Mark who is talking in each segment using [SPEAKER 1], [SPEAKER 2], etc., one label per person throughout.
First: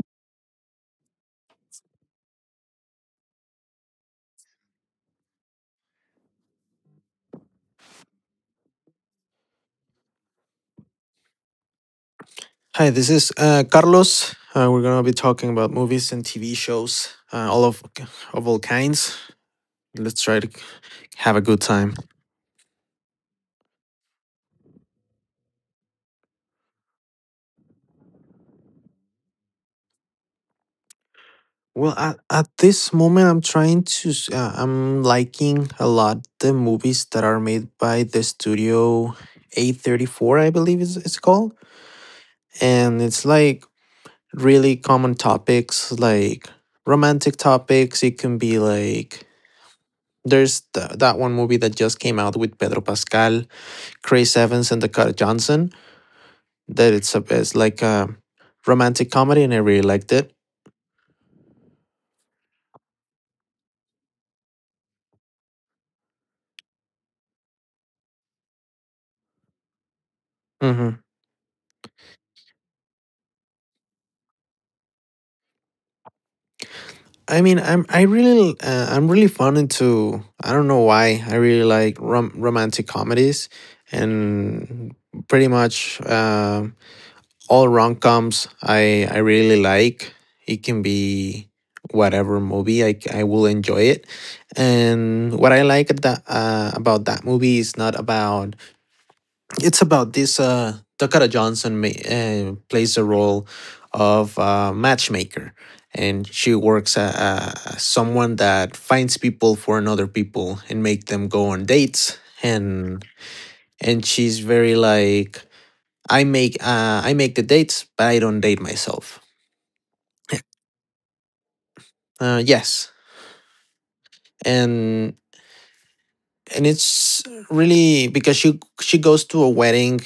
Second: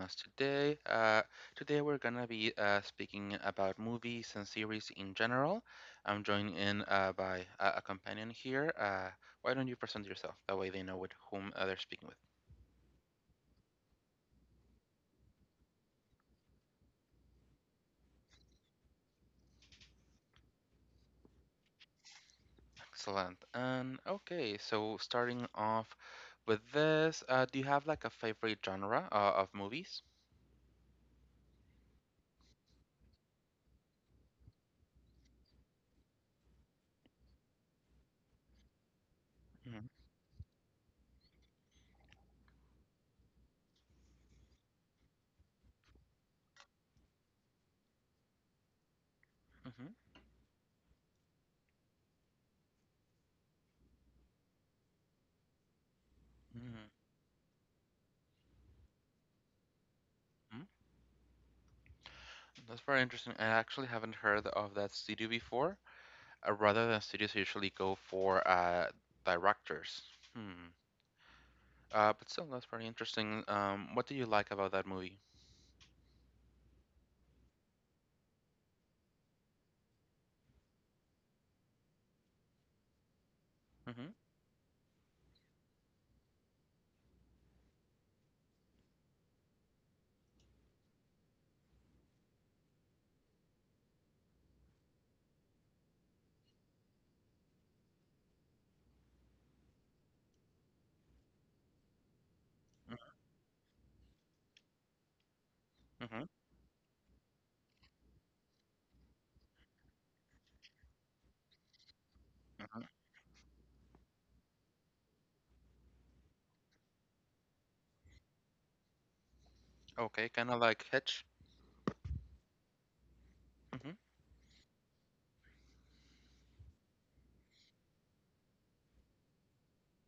[SPEAKER 1] us today. Today we're gonna be speaking about movies and series in general. I'm joined in by a companion here. Why don't you present yourself? That way they know with whom they're speaking with.
[SPEAKER 2] Hi, this is Carlos. We're gonna be talking about movies and TV shows, all of all kinds. Let's try to have a good time.
[SPEAKER 1] Excellent. And okay, so starting off with this, do you have like a favorite genre of movies?
[SPEAKER 2] Well, at this moment, I'm trying to. S- I'm liking a lot the movies that are made by the studio
[SPEAKER 1] Mm-hmm.
[SPEAKER 2] A34, I believe is it's called, and it's like really common topics, like romantic topics. It can be like
[SPEAKER 1] Mm-hmm.
[SPEAKER 2] that one movie that just came out with Pedro Pascal, Chris Evans, and Dakota Johnson.
[SPEAKER 1] Mm-hmm.
[SPEAKER 2] That it's a it's like a romantic comedy, and I really liked it.
[SPEAKER 1] That's very interesting. I actually haven't heard of that studio before. Rather than studios usually go for directors. Hmm.
[SPEAKER 2] hmm
[SPEAKER 1] But still, that's pretty interesting. What do you like about that movie?
[SPEAKER 2] I mean, I really I'm really fond into, I don't know why, I really like romantic comedies,
[SPEAKER 1] Mm-hmm.
[SPEAKER 2] and pretty much all rom coms I really like. It can be whatever movie I will enjoy it, and what I like at that, about that movie is not about. It's about this Dakota Johnson plays the role of a matchmaker,
[SPEAKER 1] Mm-hmm.
[SPEAKER 2] and she works someone that finds people for another people and make them go on dates
[SPEAKER 1] Mm-hmm.
[SPEAKER 2] and she's very like, I make the dates, but I don't date myself.
[SPEAKER 1] Okay, kind of like Hitch.
[SPEAKER 2] Yes,
[SPEAKER 1] Mm-hmm.
[SPEAKER 2] and and it's really because she goes to a wedding,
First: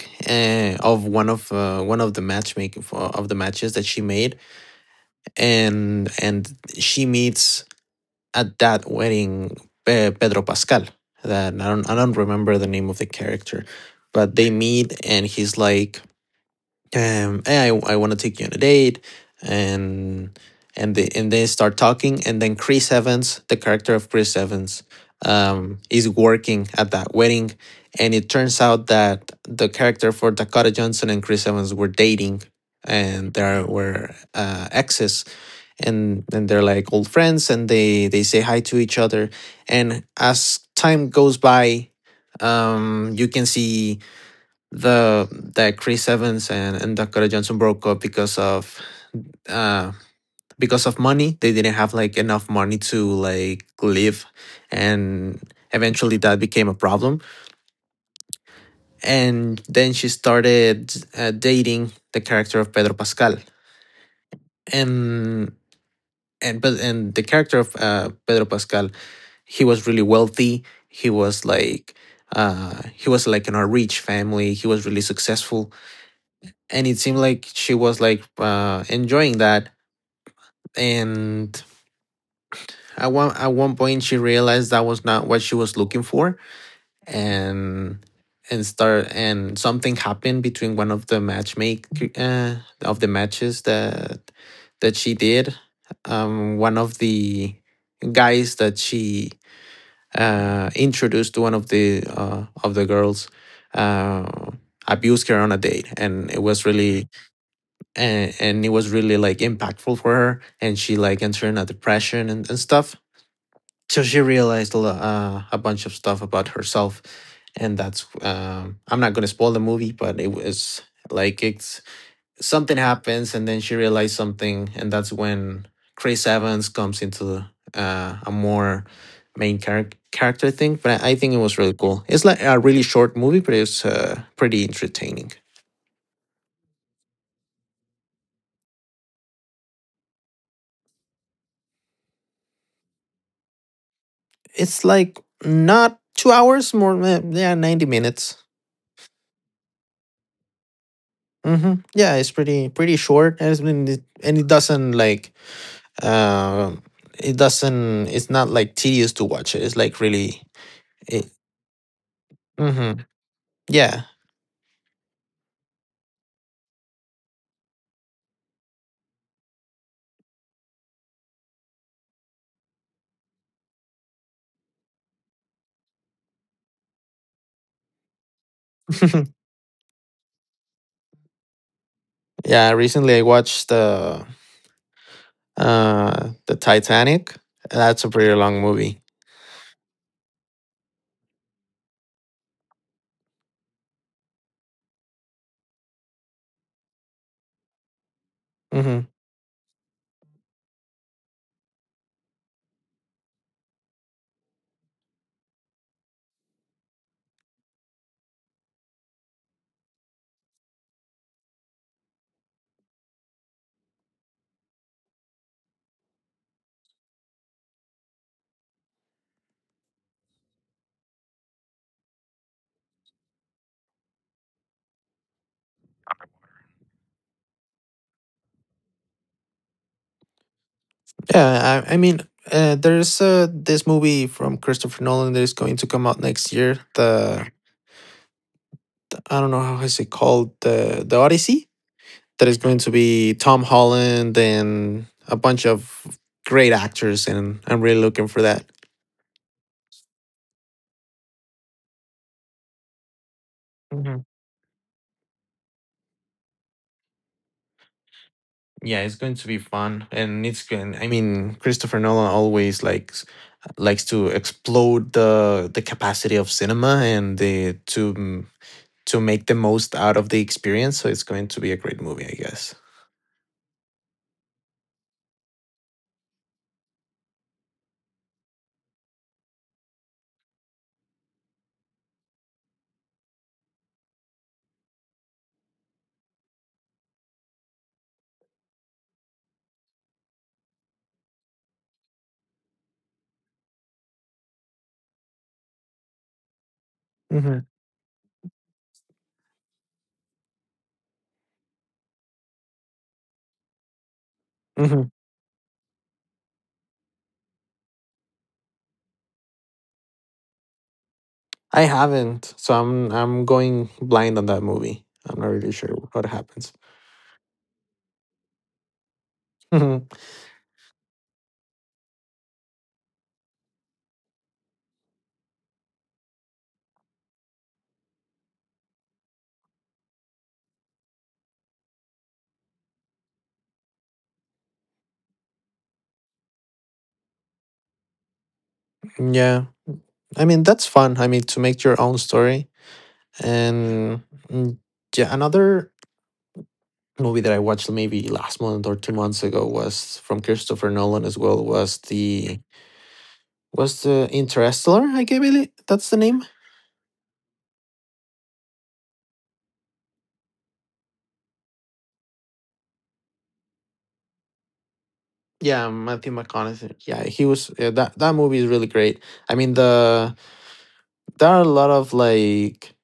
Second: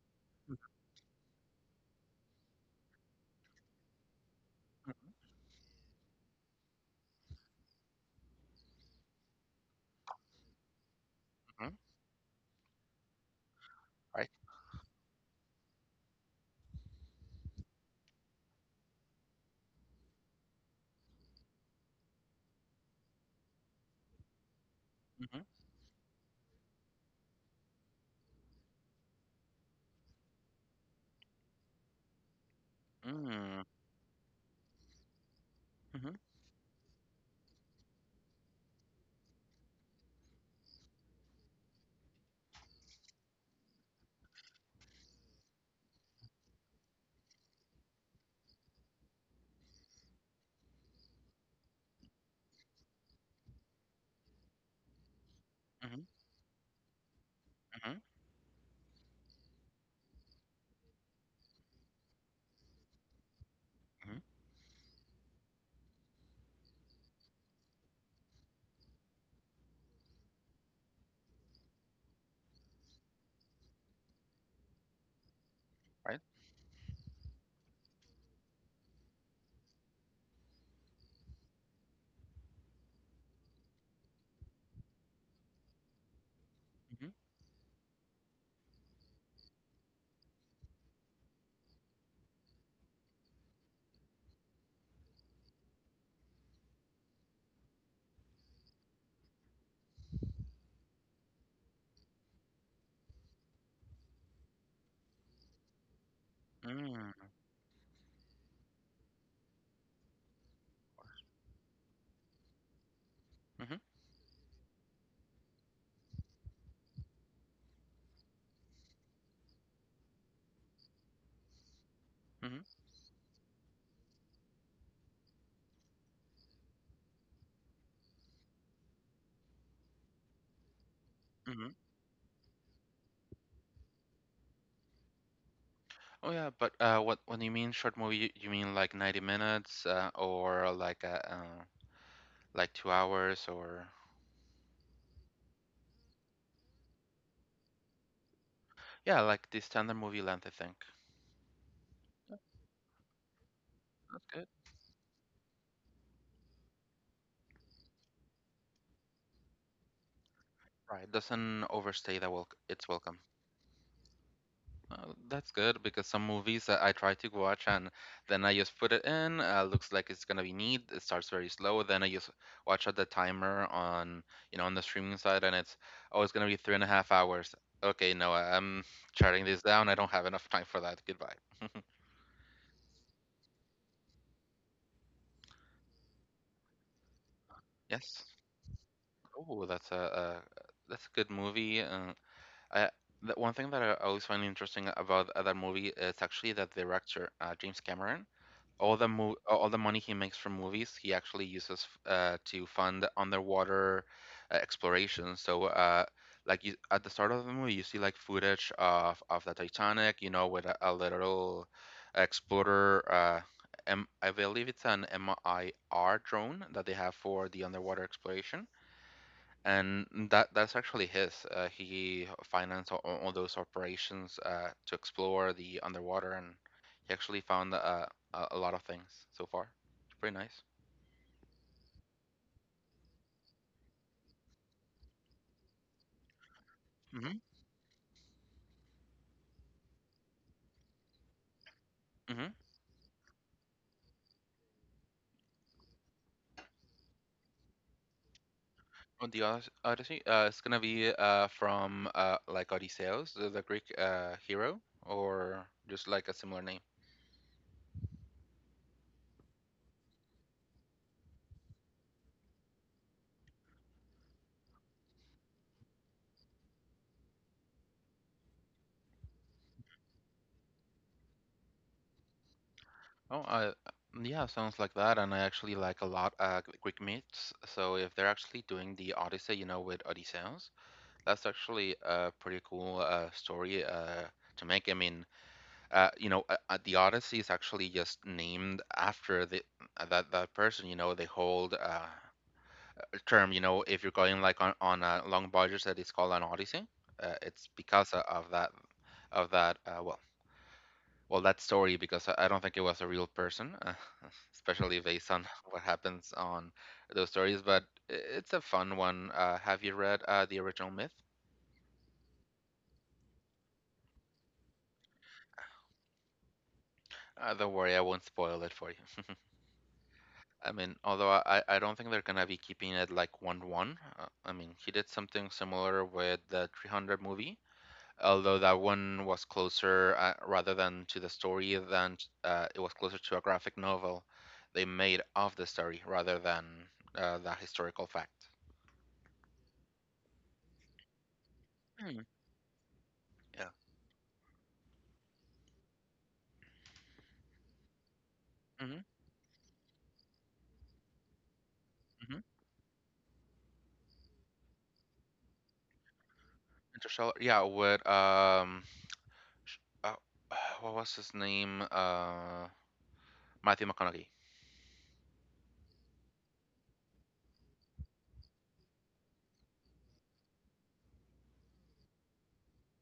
[SPEAKER 1] Mm-hmm.
[SPEAKER 2] of one of one of the matchmaking, of the matches that she made, and she meets at that wedding Pedro Pascal. That I
[SPEAKER 1] Mm-hmm.
[SPEAKER 2] don't I don't remember the name of the character,
[SPEAKER 1] Right.
[SPEAKER 2] but they meet and he's like, "Hey, I want to take you on a date," and they start talking, and then Chris Evans, the character of Chris Evans,
[SPEAKER 1] Mm-hmm.
[SPEAKER 2] is working at that wedding, and it turns out that the character for Dakota Johnson and Chris Evans were dating, and
[SPEAKER 1] Mm-hmm.
[SPEAKER 2] there were exes,
[SPEAKER 1] Mm-hmm.
[SPEAKER 2] and they're like old friends and they say hi to each other. And as time goes by, you can see the that Chris Evans and, Dakota Johnson broke up uh because of money. They didn't have like enough money to like live, and
[SPEAKER 1] Mm-hmm.
[SPEAKER 2] eventually that became a problem. And then she started dating the character of Pedro Pascal.
[SPEAKER 1] Mm-hmm.
[SPEAKER 2] And and the character of Pedro Pascal, he was really wealthy. He was like in a rich family. He was really successful,
[SPEAKER 1] Right.
[SPEAKER 2] and it seemed like she was like enjoying that, and at one point she realized that was not what she was looking for.
[SPEAKER 1] Mm-hmm.
[SPEAKER 2] and and start and something happened between one of the matchmake, uh, of the matches that she did, one of the guys that she introduced to one of the girls, uh abused her on a date, and it was really,
[SPEAKER 1] Mm-hmm.
[SPEAKER 2] and it was really like impactful for her, and she like entered in a depression and, stuff.
[SPEAKER 1] Mm-hmm.
[SPEAKER 2] So she realized a bunch of stuff about herself, and that's, I'm not going to spoil the movie, but it was like it's something happens and then she realized something, and that's when Chris Evans comes into a more main character thing. But I think it was really
[SPEAKER 1] Mm-hmm.
[SPEAKER 2] cool. It's like a really short movie, but it's pretty entertaining.
[SPEAKER 1] Oh yeah, but what when you mean short movie, you mean like 90 minutes or like 2 hours or
[SPEAKER 2] It's like not 2 hours more. Yeah, 90 minutes.
[SPEAKER 1] yeah, like the standard movie length, I think.
[SPEAKER 2] Yeah, it's pretty short, and it's been, and it doesn't like uh, it doesn't. It's not like tedious to watch it. It's like really.
[SPEAKER 1] Right,
[SPEAKER 2] It,
[SPEAKER 1] doesn't overstay that wel its
[SPEAKER 2] hmm
[SPEAKER 1] welcome.
[SPEAKER 2] Yeah.
[SPEAKER 1] That's good because some movies that I try to watch and then I just put it in, looks like it's gonna be neat. It starts very slow, then I just watch at the timer on, you know, on the streaming side, and it's oh, it's gonna be three and a half hours. Okay, no, I'm shutting this down. I don't have enough time for that. Goodbye.
[SPEAKER 2] Yeah, recently, I watched the Titanic. That's a pretty
[SPEAKER 1] Yes.
[SPEAKER 2] long movie.
[SPEAKER 1] Oh, that's a that's a good movie. I the one thing that I always find interesting about that movie is actually that director, James Cameron. all the
[SPEAKER 2] hmm
[SPEAKER 1] mo- all the money he makes from movies, he actually uses to fund underwater exploration. So, like you, at the start of the movie, you see like footage of the Titanic, you know, with a little explorer. I believe it's an MIR drone that they have for the underwater exploration and that's actually his. He financed all those operations to explore the underwater, and he actually found a lot of things so far. It's pretty nice.
[SPEAKER 2] Yeah, I mean, there's this movie from Christopher Nolan that is going to come out next year.
[SPEAKER 1] Mm-hmm.
[SPEAKER 2] The I don't know how is it called, the Odyssey, that is
[SPEAKER 1] Mm-hmm.
[SPEAKER 2] going to be Tom Holland and a bunch of great actors, and I'm really looking for that.
[SPEAKER 1] On the Odyssey, it's gonna be from like Odysseus, the Greek
[SPEAKER 2] Mhm.
[SPEAKER 1] hero, or just like a similar name.
[SPEAKER 2] Yeah, it's going to be fun, and it's going. I mean, Christopher Nolan always likes to explode the capacity of cinema and the to make the most out of the experience. So it's going to be a great movie, I guess.
[SPEAKER 1] Oh, yeah, sounds like that. And I actually like a lot Greek myths. So if they're actually doing the Odyssey, you know, with Odysseus. That's actually a pretty cool story to make. I mean, the Odyssey is actually just named after the that person. You know, they hold a term. You know, if you're going like on a long voyage, that is called an Odyssey. Uh,
[SPEAKER 2] Mhm,
[SPEAKER 1] it's because of that well that story because I don't think it was a real person, especially
[SPEAKER 2] mhm.
[SPEAKER 1] based on what happens on those stories. But it's a fun one. Have you read the original myth?
[SPEAKER 2] I haven't, so I'm going blind on that movie. I'm not really sure what happens.
[SPEAKER 1] Don't worry, I won't spoil it for you.
[SPEAKER 2] Mhm.
[SPEAKER 1] I mean, although I don't think they're gonna be keeping it like one to one. I mean, he did something similar with the 300 movie, although that one was closer rather than to the story than it was closer to a graphic novel they made of the story rather than the historical fact.
[SPEAKER 2] Yeah, I mean that's fun. I mean, to make your own
[SPEAKER 1] Mm,
[SPEAKER 2] story,
[SPEAKER 1] yeah.
[SPEAKER 2] and mm, yeah, another movie that I watched maybe last month or
[SPEAKER 1] Mm-hmm.
[SPEAKER 2] 2 months ago was from Christopher Nolan as well,
[SPEAKER 1] Mm-hmm.
[SPEAKER 2] was the Interstellar? I gave it. That's the name.
[SPEAKER 1] Interstellar. Yeah. With sh- uh, what was his name? Matthew McConaughey.
[SPEAKER 2] Yeah, Matthew McConaughey. Yeah, he was. Yeah, that movie is really great. I mean, there are a lot of like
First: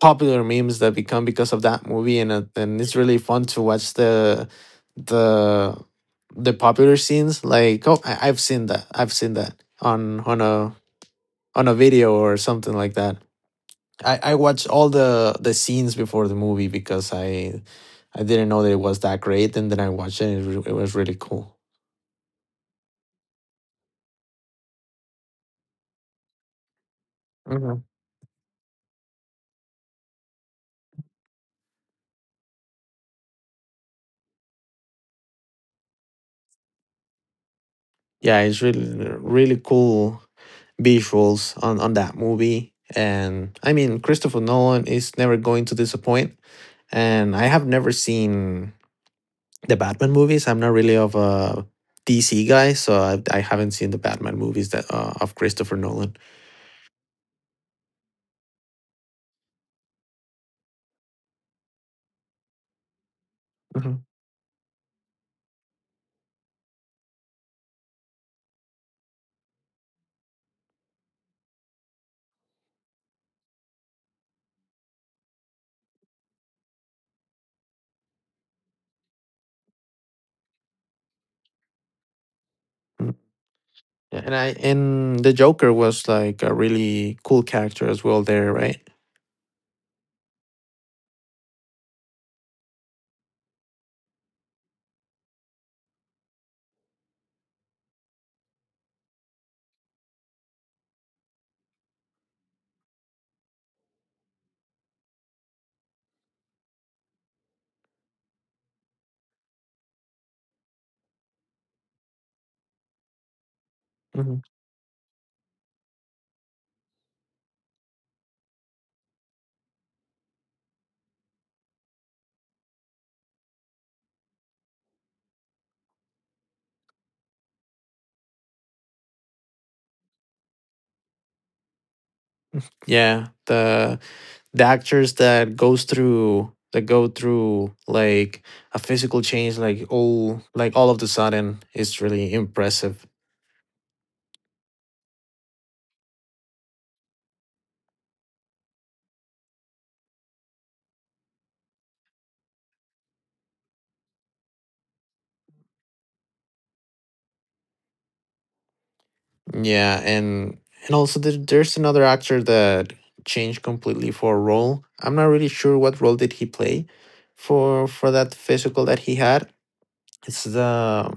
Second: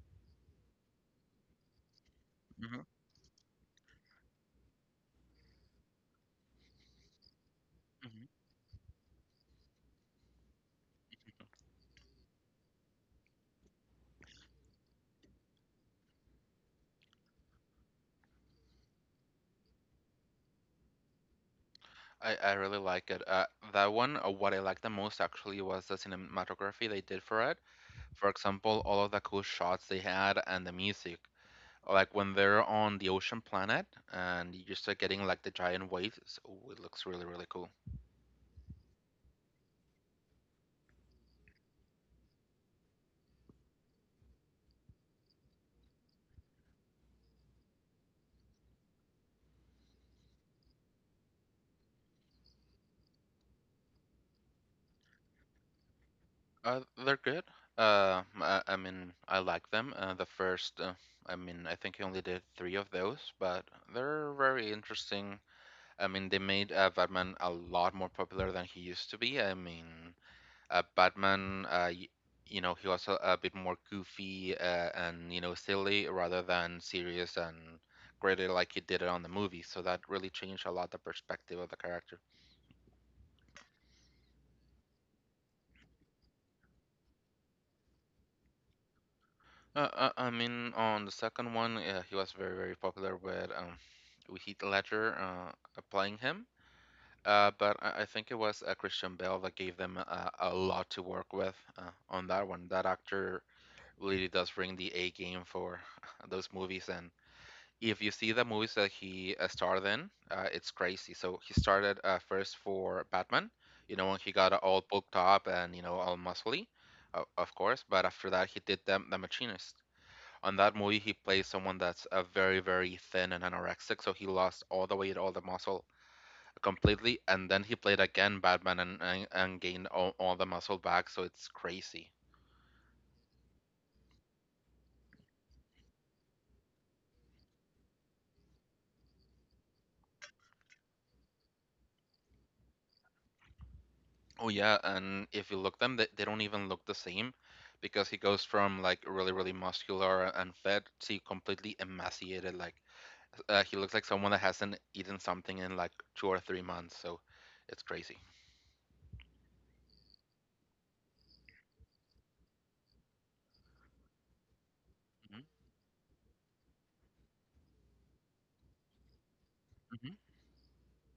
[SPEAKER 2] popular memes that become because of that movie,
[SPEAKER 1] Mm-hmm.
[SPEAKER 2] and it's really fun to watch the the popular scenes. Like, oh, I've seen that. I've seen that on on a video or something like that. I watched all the scenes before the movie, because I didn't know that it was that great, and then I watched it. And it, it was really cool.
[SPEAKER 1] I really like it. That one, what I liked the most actually was the cinematography they did for it.
[SPEAKER 2] Mhm.
[SPEAKER 1] For example, all of the cool shots they had and the music. Like when they're on the ocean planet and you start getting like the giant waves, ooh, it looks really, really cool.
[SPEAKER 2] Yeah, it's really cool visuals on that movie, and I mean Christopher Nolan is never going to disappoint. And I have never seen the Batman movies. I'm not really of a DC guy, so I haven't seen the Batman movies that of Christopher Nolan.
[SPEAKER 1] They're good. I mean, I like them. The first, I mean, I think I only did three of those, but
[SPEAKER 2] Mhm.
[SPEAKER 1] they're very interesting. I mean, they made Batman a lot more popular than he used to be. I mean, Batman, you know, he was a bit more goofy and you know silly rather than serious and gritty like he did it on the movie. So that really changed a lot the perspective of the character.
[SPEAKER 2] Yeah, and I and the Joker was like a really cool character as well there, right?
[SPEAKER 1] I mean, on the second one, he was very very popular with Heath Ledger playing him. But I think it was Christian Bale that gave them a lot to work with on that one. That actor really does bring the A game for those movies, and if you see the movies that he starred in, it's crazy. So he started first for Batman, you know, when he
[SPEAKER 2] hmm
[SPEAKER 1] got all bulked up and you know all muscly, of course. But after that, he did the Machinist. On that movie, he plays someone that's very, very thin and anorexic, so he lost all the weight, all the muscle completely, and then he played again Batman and gained all the muscle back. So it's crazy.
[SPEAKER 2] Yeah, the actors that goes through, that go through like a physical change, like all, like all of the sudden, is really impressive.
[SPEAKER 1] Oh yeah, and if you look them, they don't even look the same because he goes from like really, really muscular and fed to completely emaciated. Like he looks like someone that hasn't eaten something in like 2 or 3 months. So it's crazy.
[SPEAKER 2] Yeah, and also there, there's another actor that changed completely for a role. I'm not
[SPEAKER 1] Hmm.
[SPEAKER 2] really sure what role did he play for that physical that he had.
[SPEAKER 1] Hmm.
[SPEAKER 2] It's the,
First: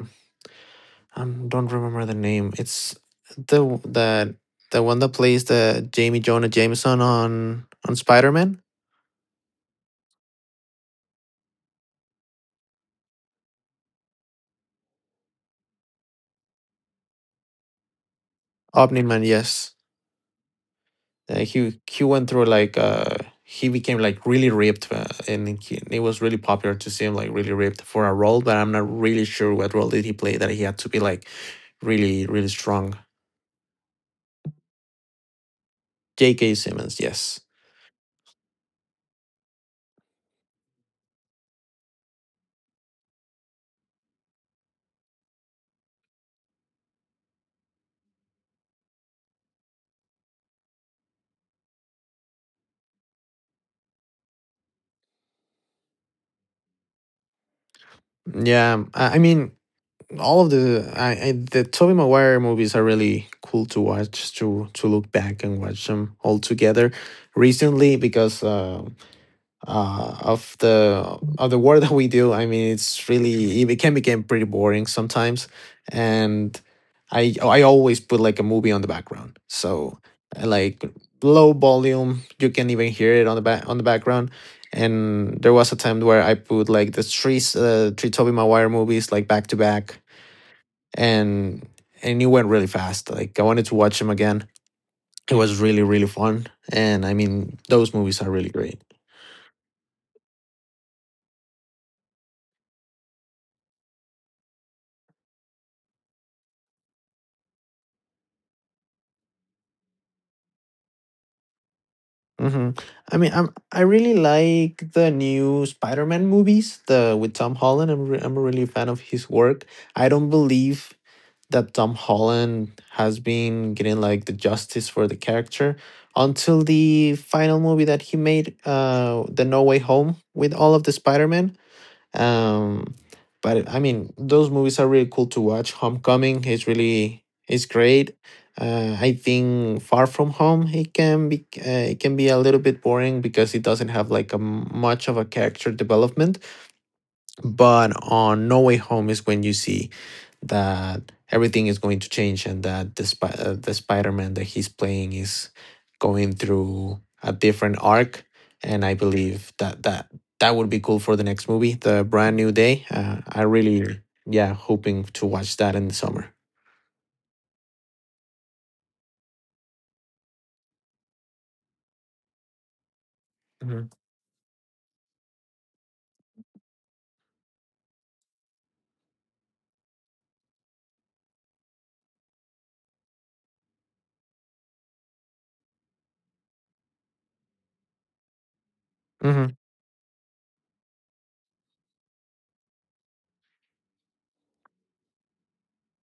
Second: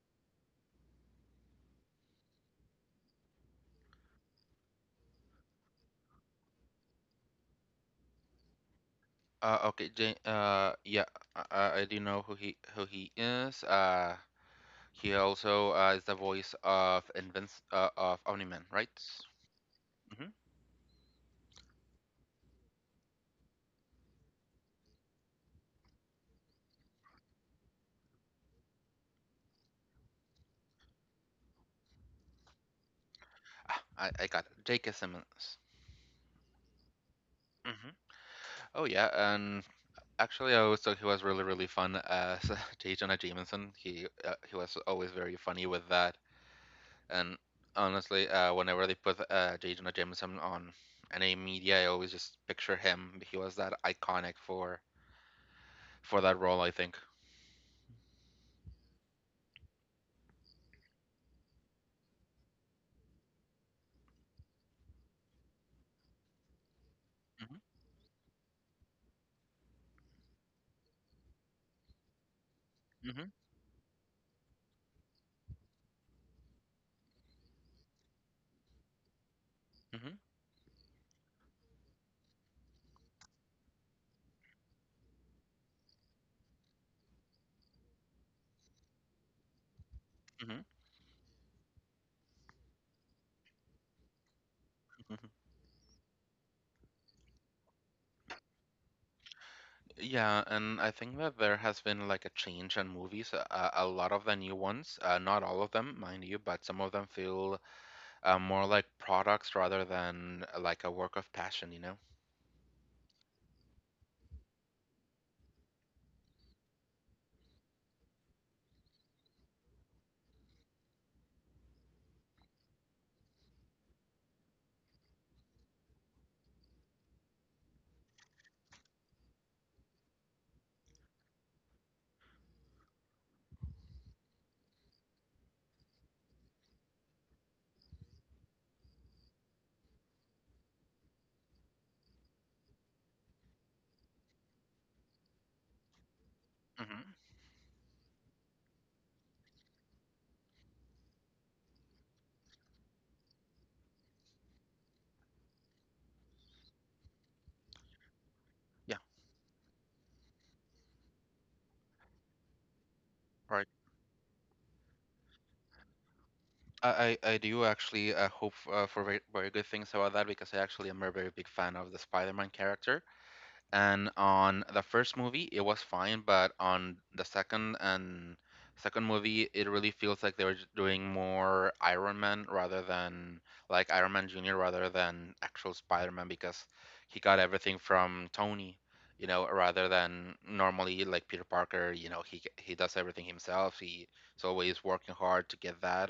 [SPEAKER 2] I don't remember the name. It's the w- the the one that plays the Jamie Jonah Jameson on Spider Man.
[SPEAKER 1] Okay, Jane, yeah, I do know who he is. He also is the voice of Invince of Omni-Man, right?
[SPEAKER 2] Omni Man, yes.
[SPEAKER 1] Hmm.
[SPEAKER 2] He went through like he became like really ripped, and he, it was really popular to see him like really ripped for a role, but I'm not really sure what role did he play that he had to be like really really strong.
[SPEAKER 1] Ah, I got it. J.K. Simmons.
[SPEAKER 2] JK Simmons, yes.
[SPEAKER 1] Hmm. Oh yeah, and actually, I always thought he was really, really fun as J. Jonah Jameson. He was always very funny with that. And honestly, whenever they put J. Jonah Jameson on any media, I always just picture him. He was that iconic for that role, I think.
[SPEAKER 2] Yeah, I mean, all of the, I the Tobey Maguire movies are really cool to watch, to look back and watch them all together
[SPEAKER 1] Hmm.
[SPEAKER 2] recently, because of the work that we do. I mean, it's
[SPEAKER 1] Hmm.
[SPEAKER 2] really it can become pretty boring sometimes, and I always put like a movie on the background, so
[SPEAKER 1] Hmm.
[SPEAKER 2] like low volume, you can even hear it on the back, on the background. And there was a time where I put like the three 3 Tobey Maguire movies like back to back,
[SPEAKER 1] Hmm.
[SPEAKER 2] and it went really fast. Like I wanted to watch them again. It
[SPEAKER 1] Hmm.
[SPEAKER 2] was really really fun, and I mean those movies are really great.
[SPEAKER 1] Yeah, and I think that there has been like a change in movies. A lot of the new ones, not all of them, mind you, but some of them feel more like products rather than like a work of passion, you know?
[SPEAKER 2] Mhm. I mean, I really like the new Spider-Man movies, the with Tom Holland. I'm a really fan of his work. I don't believe that Tom Holland has been getting like the justice for the character until the final movie that he made, the No Way Home with all of the Spider-Man. um but I mean, those movies are really cool to watch. Homecoming is really is great. I think Far From Home, it can be a little bit boring because it doesn't have like a much of a character development.
[SPEAKER 1] Hmm.
[SPEAKER 2] But on No Way Home is when you see that everything is going to change and that the, the Spider Man that he's playing is going through a different arc. And I
[SPEAKER 1] Yeah,
[SPEAKER 2] believe that that would be cool for the next movie, The Brand New Day. I
[SPEAKER 1] right.
[SPEAKER 2] really, yeah, hoping to watch that in the summer.
[SPEAKER 1] I do actually hope for very, very good things about that because I actually am a very big fan of the Spider-Man character. And on the first movie it was fine but on the second and second movie it really feels like they were just doing more Iron Man rather than like Iron Man Jr rather than actual Spider-Man because he got everything from Tony, you know,
[SPEAKER 2] hmm
[SPEAKER 1] rather than normally like Peter Parker, you know, he does everything himself. He is always working hard to get that,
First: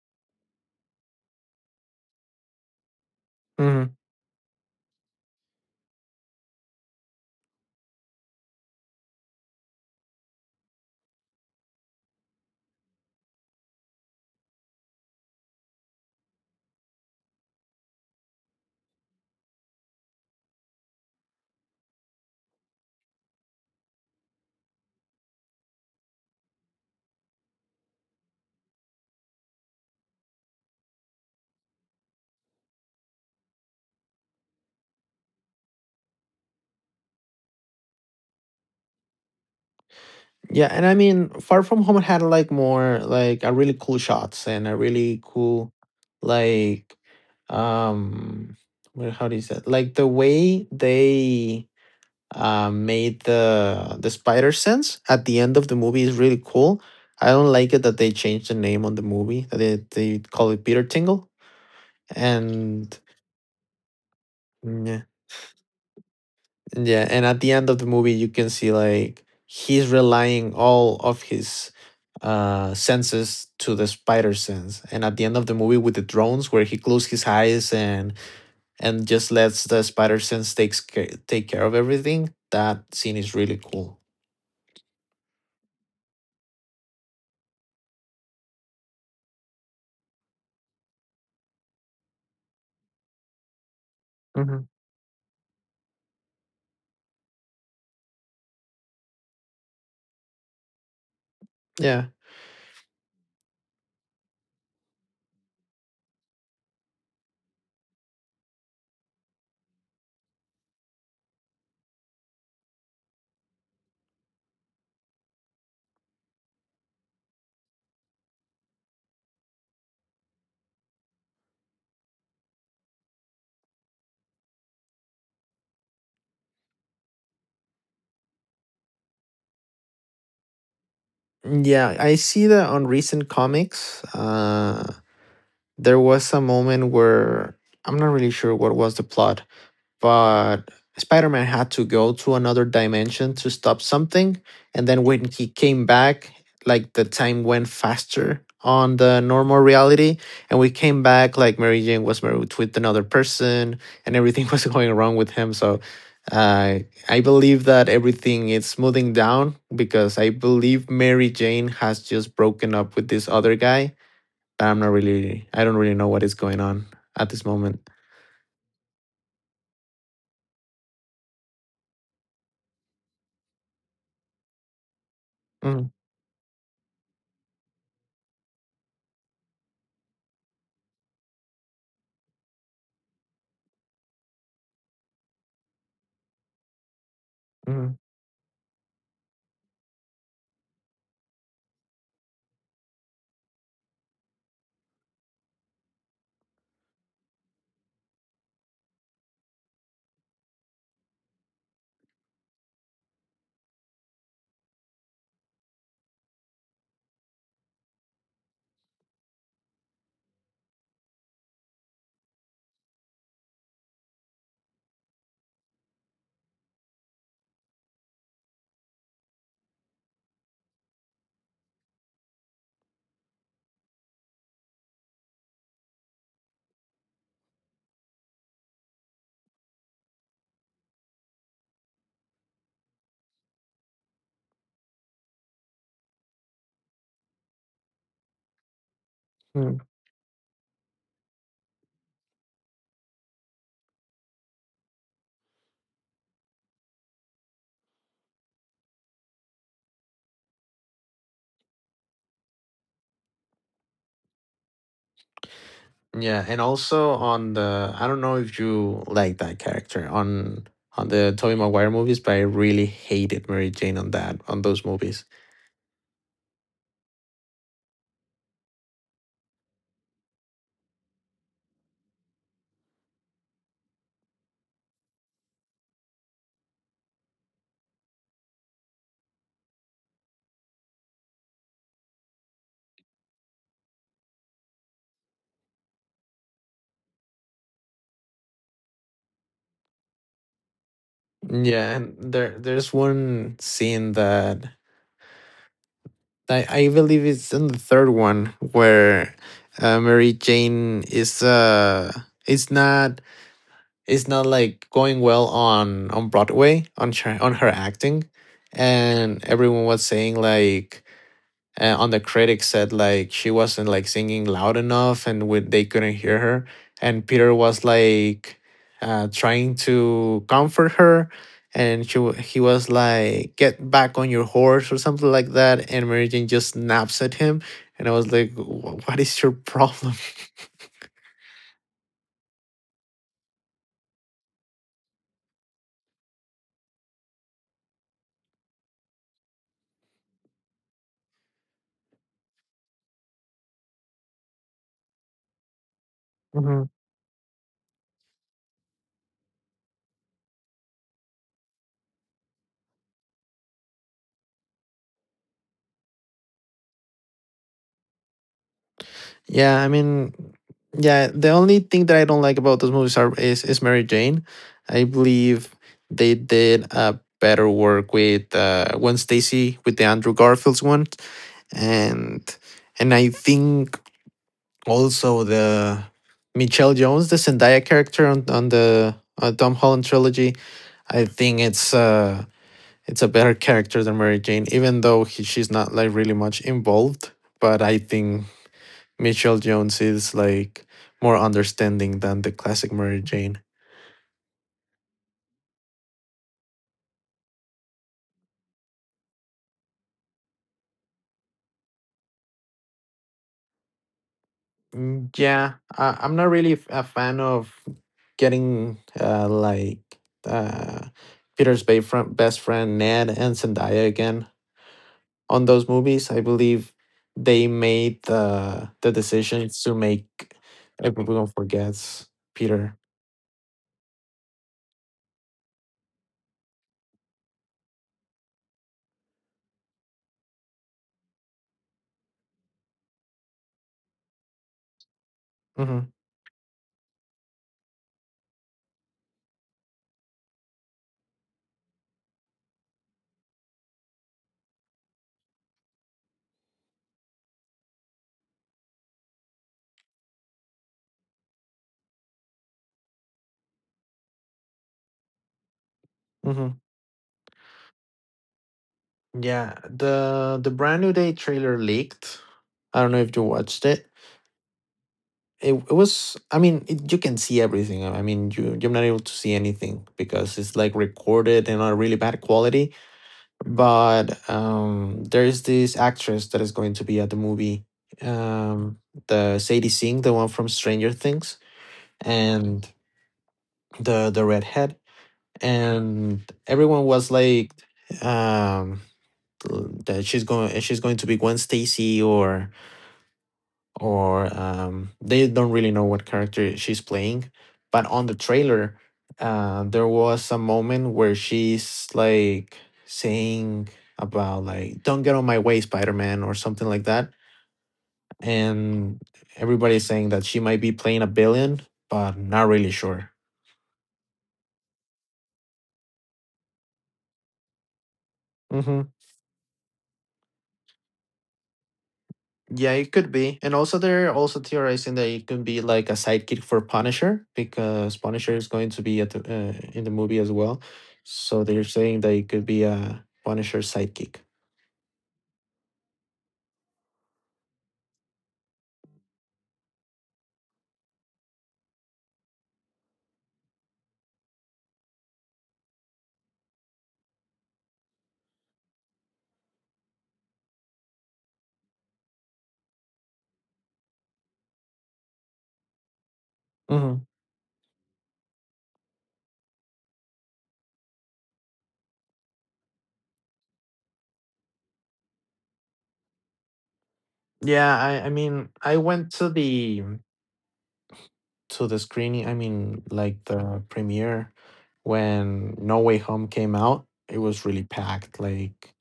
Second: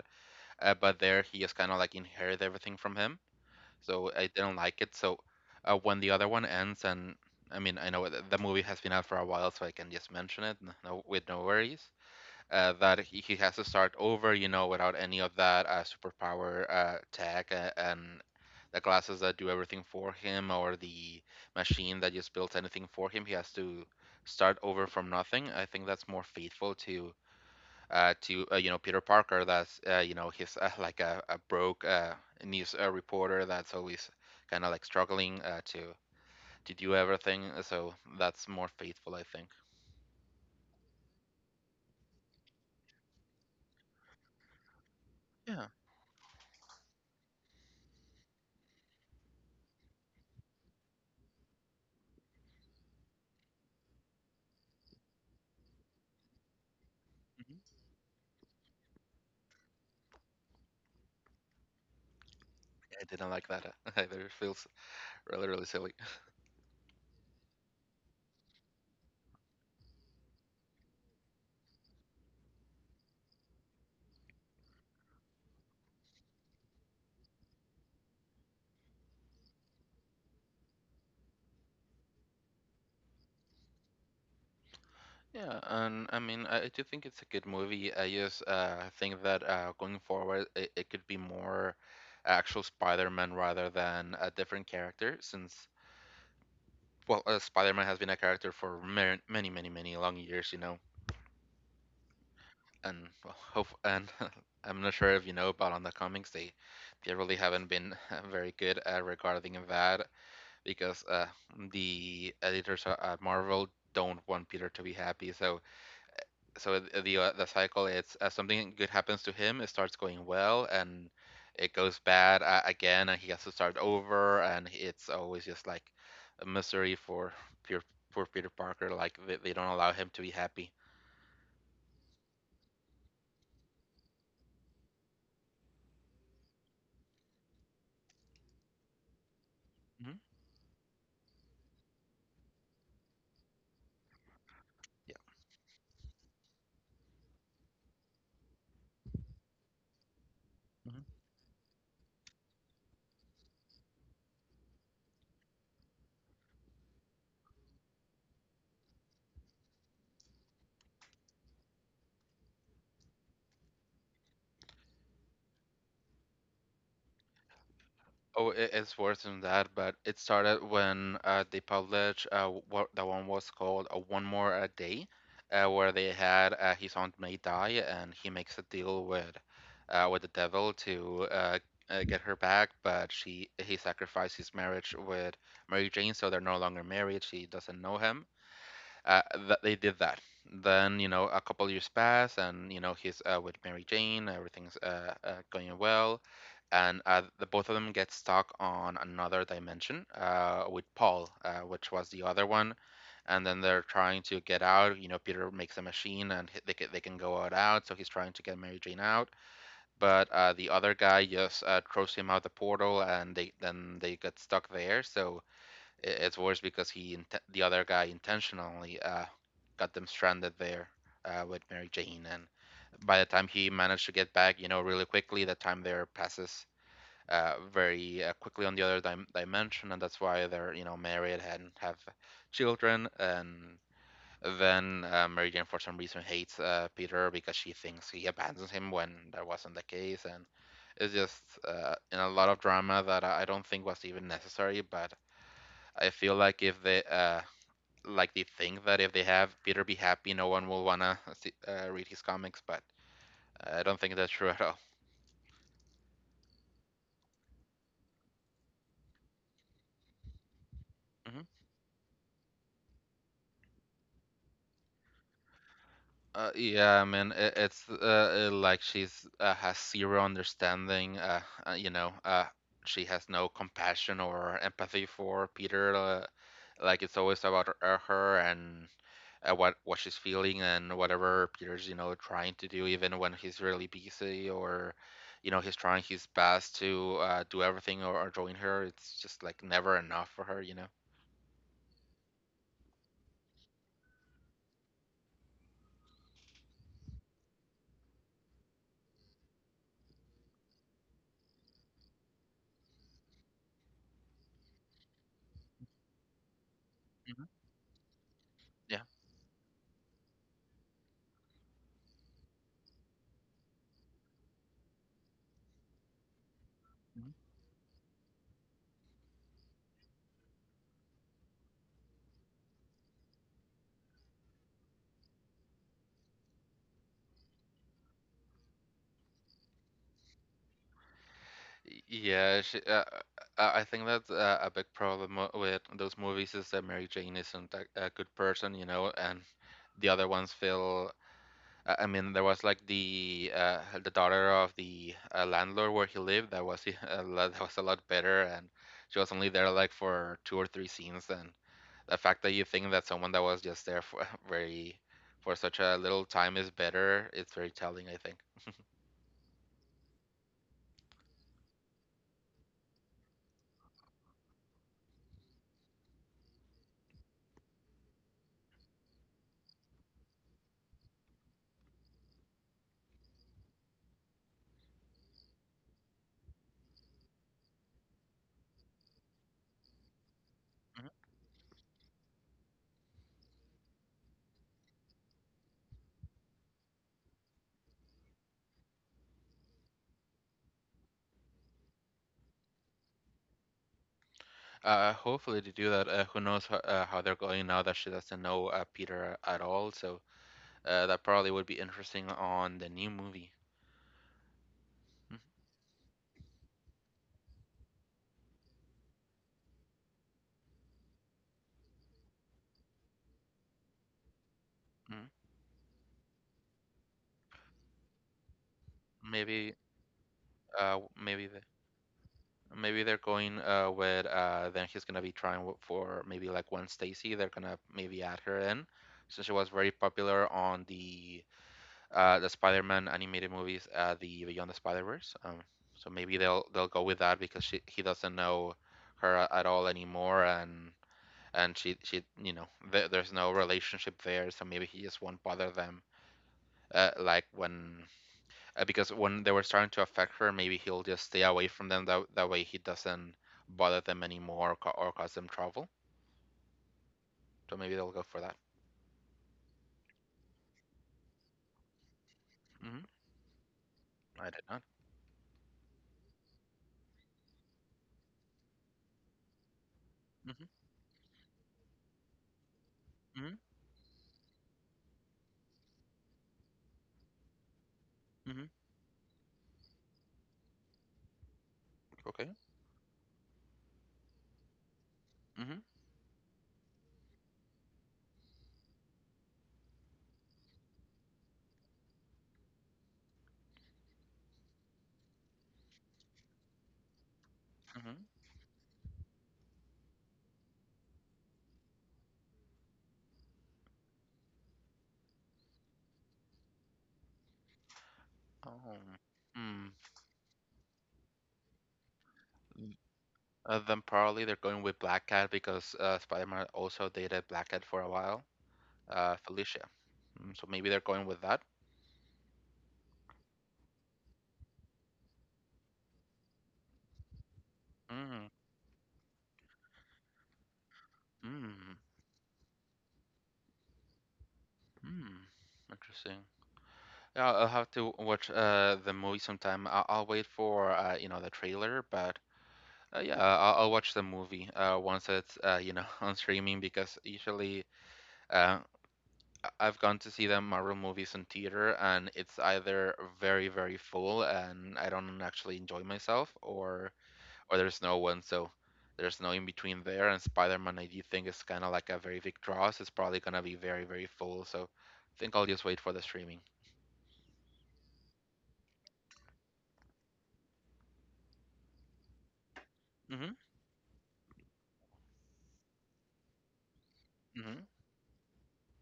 [SPEAKER 1] but there he just kind of like inherit everything from him,
[SPEAKER 2] hmm
[SPEAKER 1] so I didn't like it. So when the other one ends, and I mean, I know that the movie has been out for a while, so I can just mention it no, with no worries. That he has to start over, you know, without any of that superpower tech and the glasses that do everything for him or the machine that just builds anything for him. He has to start over from nothing. I think that's more faithful to you know Peter Parker. That's you know he's like a broke news reporter that's always kind of like struggling to do everything. So that's more faithful, I think.
[SPEAKER 2] Yeah, and I mean, Far From Home had like more like a really cool shots and a really
[SPEAKER 1] Yeah.
[SPEAKER 2] cool like, um where how do you say it? Like the way they made the spider sense at the end of the movie is really cool. I don't
[SPEAKER 1] Mhm.
[SPEAKER 2] like it that they changed the name on the movie, that they call it Peter Tingle and
[SPEAKER 1] I didn't like that either. It feels
[SPEAKER 2] mm, yeah.
[SPEAKER 1] really really silly.
[SPEAKER 2] Yeah, and at the end of the movie, you can see like he's relying all of his senses to the spider sense. And at the end of the movie with the drones, where he closes his eyes and just lets the spider sense take care of everything. That scene is really cool.
[SPEAKER 1] Yeah, and I mean I do think it's a good movie. I just think that going forward it could be more actual Spider-Man rather than a
[SPEAKER 2] hmm
[SPEAKER 1] different character since. Well, Spider-Man has been a character for many, many, many, many long years, you know,
[SPEAKER 2] Yeah,
[SPEAKER 1] and well, hope and I'm not sure if you know about on the comics they really haven't been very good regarding that because the editors at Marvel don't want Peter to be happy. So the cycle it's something good happens to him, it starts going well and it goes bad again and he has to start over and it's always just like a misery for pure poor Peter Parker like they don't allow him to be happy.
[SPEAKER 2] yeah, I see that on recent comics. There was a moment where I'm not really sure what was the plot,
[SPEAKER 1] Hmm.
[SPEAKER 2] but Spider-Man had to go to another dimension to stop something, and then
[SPEAKER 1] Yeah.
[SPEAKER 2] when he came back, like the time went faster on the normal reality, and we came back like Mary Jane was married with another person, and everything was going wrong with him. So, uh, I believe that everything is smoothing down because I believe Mary Jane has just broken up with this other guy. I don't really know what is going on at this moment.
[SPEAKER 1] Oh, it's worse than that, but it started when they published what the one was called One More a Day,
[SPEAKER 2] Mm,
[SPEAKER 1] where they had his aunt May die, and he makes a deal with the devil to get her back, but she he sacrificed his marriage with Mary Jane, so they're no longer married. She doesn't
[SPEAKER 2] mm,
[SPEAKER 1] know him, uh, that they did that. Then you know a couple years pass, and you know he's with Mary Jane. Everything's going well, and the both of them get stuck on another dimension with Paul, which was the other one. And then they're trying to get out. You know, Peter makes a machine, and they can go out out. So he's trying to get Mary Jane out, but the other guy just throws him out the portal, and they then they get stuck there. So It's worse because the other guy intentionally got them stranded there with Mary Jane, and by the time he managed to get back, you know, really quickly, the time there passes very quickly on the other dimension, and that's why they're you know married and have children, and then Mary Jane for some reason hates Peter because she thinks he abandons him when that wasn't
[SPEAKER 2] mm.
[SPEAKER 1] the case, and it's just in a lot of drama that I don't think was even necessary, but. I feel like if they think that if they have Peter be happy, no one will wanna read his comics, but I don't think that's true at all.
[SPEAKER 2] Yeah, and also on the, I don't know if you like that character on the
[SPEAKER 1] Mm-hmm.
[SPEAKER 2] Tobey Maguire movies, but I really hated Mary Jane on that on those movies.
[SPEAKER 1] Yeah, I mean it's like she's has zero understanding. Uh, you know, uh, she has no compassion or empathy for Peter. Like it's always about her, her and what she's feeling and whatever Peter's you know trying to do, even when he's really busy or you know he's trying his best to do everything or join her. It's just like never enough for her, you know.
[SPEAKER 2] Yeah, and there's one scene that I believe it's in the third one where Mary Jane is it's not it's not like going well on Broadway, on
[SPEAKER 1] Hmm.
[SPEAKER 2] her acting,
[SPEAKER 1] Yeah.
[SPEAKER 2] and everyone was saying like on the critics said like she wasn't like singing loud enough and they couldn't hear her, and
[SPEAKER 1] Mhm.
[SPEAKER 2] Peter was like trying to comfort her, and he was like, get back on your horse or something like that, and Mary Jane just snaps at him, and I was like, What is your problem?"
[SPEAKER 1] Yeah, I think that's a big problem with those movies is that Mary Jane isn't a good person, you know, and the other ones feel I mean, there was like the daughter of the landlord where he lived. That was
[SPEAKER 2] Mhm.
[SPEAKER 1] a lot, that was a lot better, and she was only there like for two or three scenes. And the fact that you think that someone that was just there for very for such a little time is better, it's very telling, I think.
[SPEAKER 2] Yeah, I mean, yeah, the only thing that I don't like about those movies is Mary Jane. I believe they did a better work with Gwen Stacy with the Andrew Garfield's one, and I think also the Michelle Jones, the Zendaya character on the Tom Holland trilogy.
[SPEAKER 1] Mhm.
[SPEAKER 2] I think it's a better character than Mary Jane, even though she's not like really much involved. But I think Mitchell Jones is like more understanding than the classic Mary Jane.
[SPEAKER 1] Hopefully to do that. Who knows how they're going now that she doesn't know Peter at all. So that probably would be interesting on the new movie.
[SPEAKER 2] Mm.
[SPEAKER 1] Mhm,
[SPEAKER 2] Yeah, I'm not really a fan of getting uh, Peter's best friend Ned and Zendaya again
[SPEAKER 1] mhm.
[SPEAKER 2] on those movies. I believe they made the
[SPEAKER 1] Maybe
[SPEAKER 2] decisions to make
[SPEAKER 1] maybe
[SPEAKER 2] everyone
[SPEAKER 1] the
[SPEAKER 2] forgets Peter.
[SPEAKER 1] Maybe they're going with then he's gonna be trying for maybe like Gwen Stacy. They're gonna maybe add her in since she was very popular on the Spider-Man animated movies, the Beyond the Spider-Verse.
[SPEAKER 2] Hmm,
[SPEAKER 1] So maybe they'll go with that because she he doesn't know her at all anymore, and she you know there's no relationship there, so maybe he just won't bother them. Like when because when they were starting to affect her, maybe he'll just stay away from them. That way he doesn't bother them anymore or, or cause them trouble.
[SPEAKER 2] hmm.
[SPEAKER 1] So maybe they'll go for that.
[SPEAKER 2] Yeah, the brand new day trailer leaked.
[SPEAKER 1] Hmm.
[SPEAKER 2] I don't know if you watched it.
[SPEAKER 1] I did not.
[SPEAKER 2] It was. I mean, you can see everything. I mean, you you're not able to see anything because
[SPEAKER 1] Mm-hmm.
[SPEAKER 2] it's like recorded in a really bad quality.
[SPEAKER 1] Mm-hmm.
[SPEAKER 2] But there is this actress that is going to be at the movie.
[SPEAKER 1] Hmm.
[SPEAKER 2] Um, the Sadie Sink, the one from Stranger Things,
[SPEAKER 1] Okay.
[SPEAKER 2] and the redhead,
[SPEAKER 1] Mm-hmm.
[SPEAKER 2] and everyone was like um that she's going to be Gwen Stacy, or they don't really know what character she's playing, but
[SPEAKER 1] Mm-hmm.
[SPEAKER 2] on the trailer there was a moment where she's like saying, about like, don't get on my way, Spider-Man, or something like that,
[SPEAKER 1] Oh.
[SPEAKER 2] and
[SPEAKER 1] Hmm.
[SPEAKER 2] everybody's saying that she might be playing a villain, but not really
[SPEAKER 1] Mm.
[SPEAKER 2] sure.
[SPEAKER 1] Then probably they're going with Black Cat because Spider-Man also dated Black Cat for a while.
[SPEAKER 2] Hmm.
[SPEAKER 1] Felicia. Mm, so maybe they're going with that.
[SPEAKER 2] Yeah, it could be. And also they're also theorizing that it could be like a sidekick for Punisher, because
[SPEAKER 1] Mm.
[SPEAKER 2] Punisher is going to be in the movie as well. So they're
[SPEAKER 1] Mm.
[SPEAKER 2] saying that it could be a Punisher sidekick.
[SPEAKER 1] Mm. Interesting. Yeah, I'll have to watch the movie sometime. I'll wait for you know the trailer, but yeah, I'll watch the movie once it's you know on streaming because usually uh I've gone to see the Marvel movies in theater and it's either very very full and I don't actually enjoy myself
[SPEAKER 2] Hmm.
[SPEAKER 1] or there's no one so there's no in between there and Spider-Man I do think is kind of like a very big draw, so it's probably gonna be very very full. So I think I'll just wait for the streaming.
[SPEAKER 2] Yeah, I mean, I went to the screening, I mean, like
[SPEAKER 1] Mm-hmm.
[SPEAKER 2] the premiere, when No Way Home came out. It was really
[SPEAKER 1] Mm-hmm.
[SPEAKER 2] packed, like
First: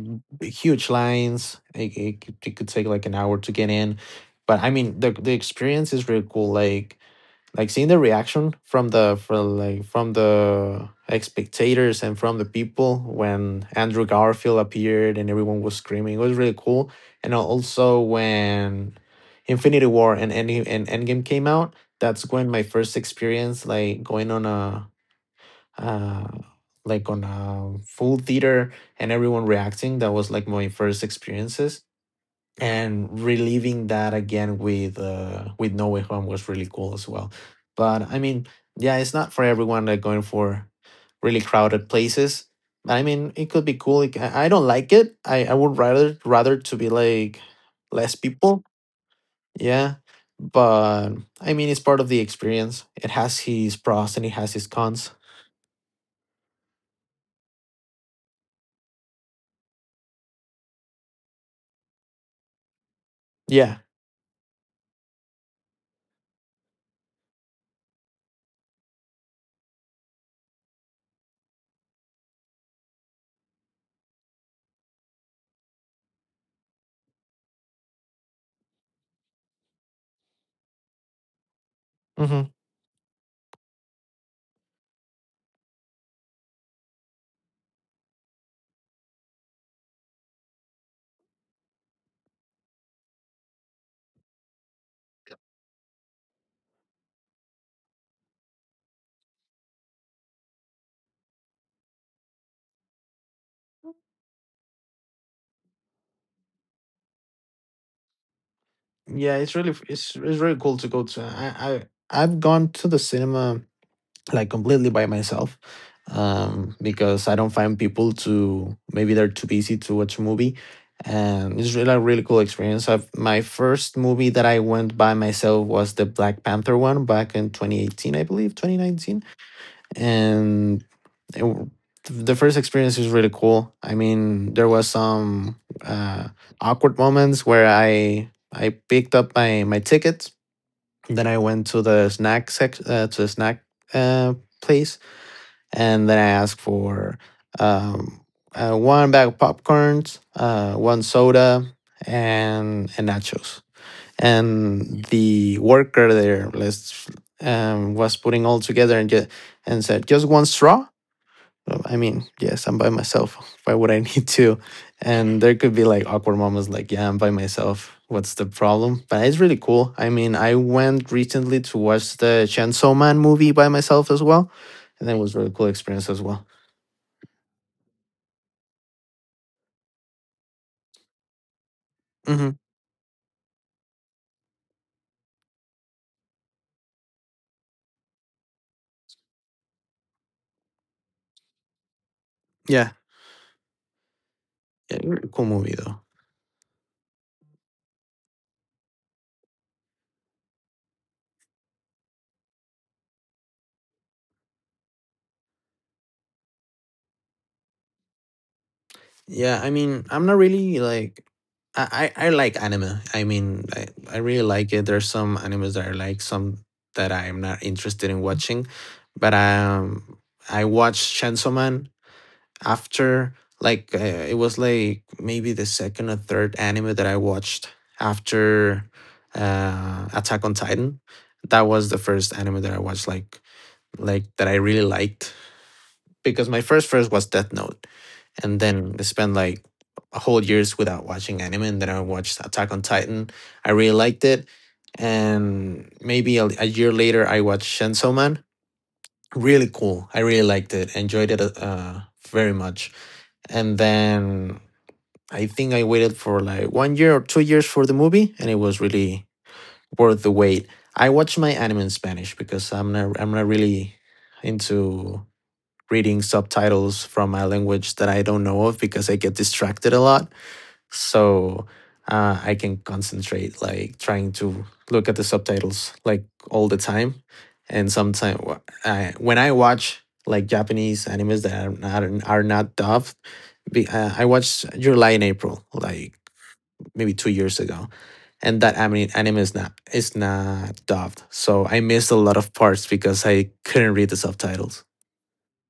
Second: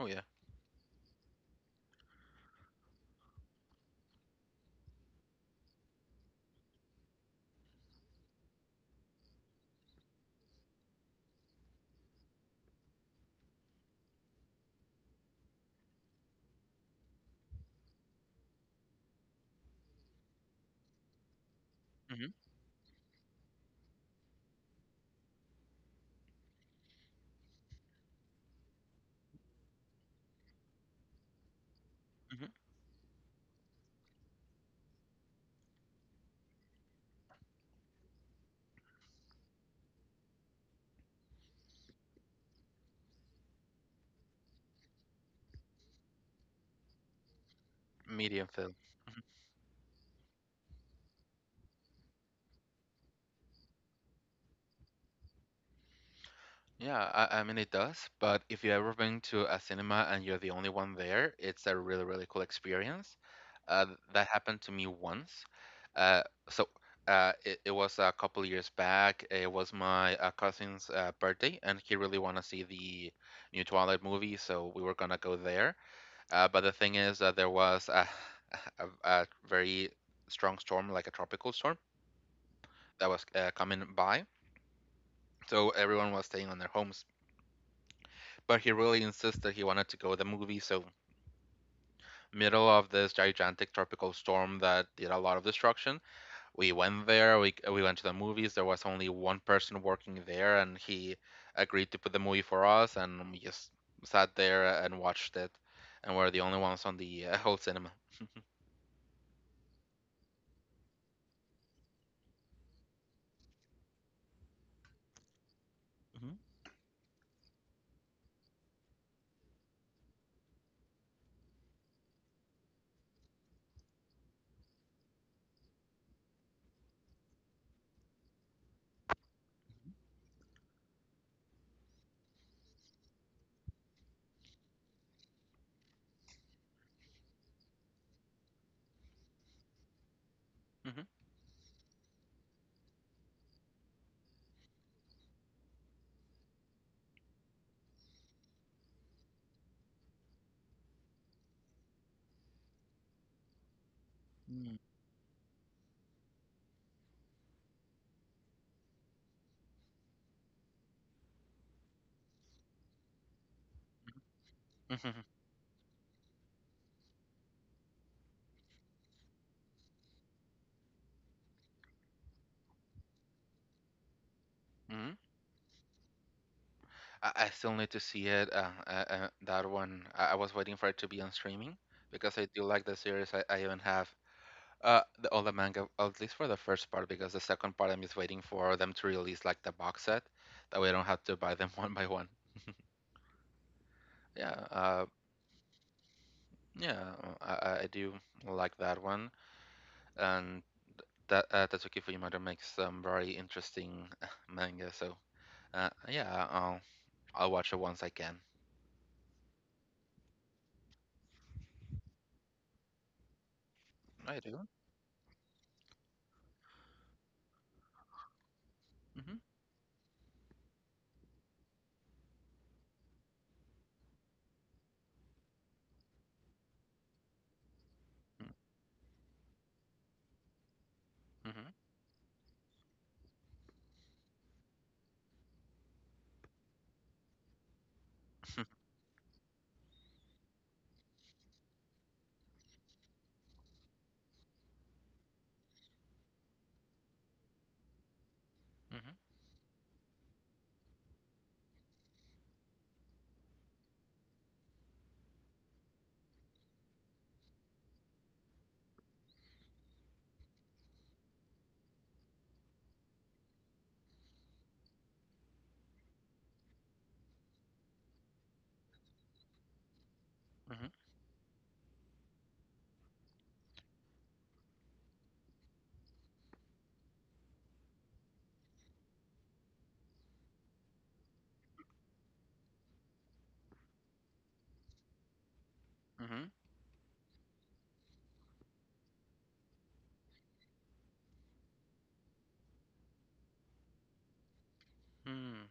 [SPEAKER 1] Oh yeah.
[SPEAKER 2] huge lines. It could take like an hour to get in. But I mean, the experience is really cool. Like seeing the reaction from the from like from the like, spectators and from the people when Andrew Garfield appeared and everyone was screaming. It was really cool. And also when Infinity War and Endgame came out,
[SPEAKER 1] Mm-hmm.
[SPEAKER 2] that's when my first experience like going on a uh, like on a full theater and everyone reacting. That was like my first experiences,
[SPEAKER 1] Mm-hmm.
[SPEAKER 2] and reliving that again with No Way Home was really cool as well. But I mean, yeah, it's not for everyone, that going for really crowded places. I mean, it could be cool. I don't like it. I would rather to be like less
[SPEAKER 1] Medium
[SPEAKER 2] people.
[SPEAKER 1] film. Mhm.
[SPEAKER 2] Yeah. But I mean, it's part of the experience. It has his pros and it has his cons.
[SPEAKER 1] Yeah, I mean it does, but if you ever been to a cinema and you're the only one there, it's a really, really cool experience.
[SPEAKER 2] Yeah.
[SPEAKER 1] That happened to me once. Uh, so it was a couple years back. It was my cousin's birthday, and he really wanted to see the new Twilight movie, so we were gonna go there. But the thing is, there was a, a very strong storm, like a tropical storm,
[SPEAKER 2] Hmm.
[SPEAKER 1] that was coming by, so everyone was staying on their homes. But he really insisted that he wanted to go to the movie. So, middle of this gigantic tropical storm that did a lot of destruction, we went there. We went to the movies. There was only one person working there, and he agreed to put the movie for us, and we just sat there and watched it. And we're the only ones on the whole cinema.
[SPEAKER 2] Yeah, it's really it's really cool to go to. I've gone to the cinema like completely by myself,
[SPEAKER 1] Hmm.
[SPEAKER 2] because I don't find people, to maybe they're too busy to watch a movie. And it's really a really cool experience. My first movie that I went by myself was the Black Panther one back in 2018, I believe, 2019. And it, w- the first experience was really cool. I mean, there was some awkward moments where I picked up my my ticket,
[SPEAKER 1] Hmm.
[SPEAKER 2] then I went to the snack uh, place, and then I ask for um, one bag of popcorns, one soda, and nachos.
[SPEAKER 1] Mm.
[SPEAKER 2] And the worker there, let's was putting all together and just and said, just one straw. I mean, yes, I'm by myself. Why would I need to? And there could be like awkward moments like, yeah, I'm by myself. What's the problem? But it's really cool. I mean, I went recently to watch the Chainsaw Man movie by myself as well. And
[SPEAKER 1] Hmm.
[SPEAKER 2] it was a really cool experience as well.
[SPEAKER 1] I still need to see it. That one, I was waiting for it to be on streaming because I
[SPEAKER 2] Hmm.
[SPEAKER 1] do like the series. I even have uh, the, all the manga, at least for the first part, because the second part I'm just waiting for them to release like the box set, that way I don't have to buy them one by one.
[SPEAKER 2] Yeah.
[SPEAKER 1] Yeah,
[SPEAKER 2] Yeah,
[SPEAKER 1] uh,
[SPEAKER 2] really cool movie though.
[SPEAKER 1] yeah, I do like that one, and that Tatsuki Fujimoto makes some very interesting manga. So, yeah, I'll watch it once I can.
[SPEAKER 2] Yeah, I mean, I'm not really like I like anime. I mean, I
[SPEAKER 1] I
[SPEAKER 2] really
[SPEAKER 1] do.
[SPEAKER 2] like it. There's some animes that I like, some that I am not interested in watching. But
[SPEAKER 1] Mm-hmm.
[SPEAKER 2] I watched Chainsaw Man after it was like maybe the second or third anime that I watched after Attack on Titan. That
[SPEAKER 1] Mm-hmm.
[SPEAKER 2] was the first anime that I watched like that I really liked, because my first was Death Note, and then I spent like a whole years without watching anime, and then I watched Attack on Titan. I really liked it, and maybe a year later I watched Chainsaw Man.
[SPEAKER 1] Mm-hmm.
[SPEAKER 2] Really cool. I really liked it. Enjoyed it very much. And then I think I waited for like 1 year or 2 years for the movie, and it was really worth the wait. I watch my anime in Spanish because I'm not really into reading subtitles from a language that I don't know of, because I get distracted a lot. So I can concentrate, like trying to look at the subtitles like all the time. And sometimes when I watch like Japanese animes that are not dubbed, I watched July and April, like
[SPEAKER 1] Mm-hmm.
[SPEAKER 2] maybe 2 years ago. And that anime is not dubbed, so I missed a lot of parts because I couldn't read the subtitles.
[SPEAKER 1] Mm-hmm.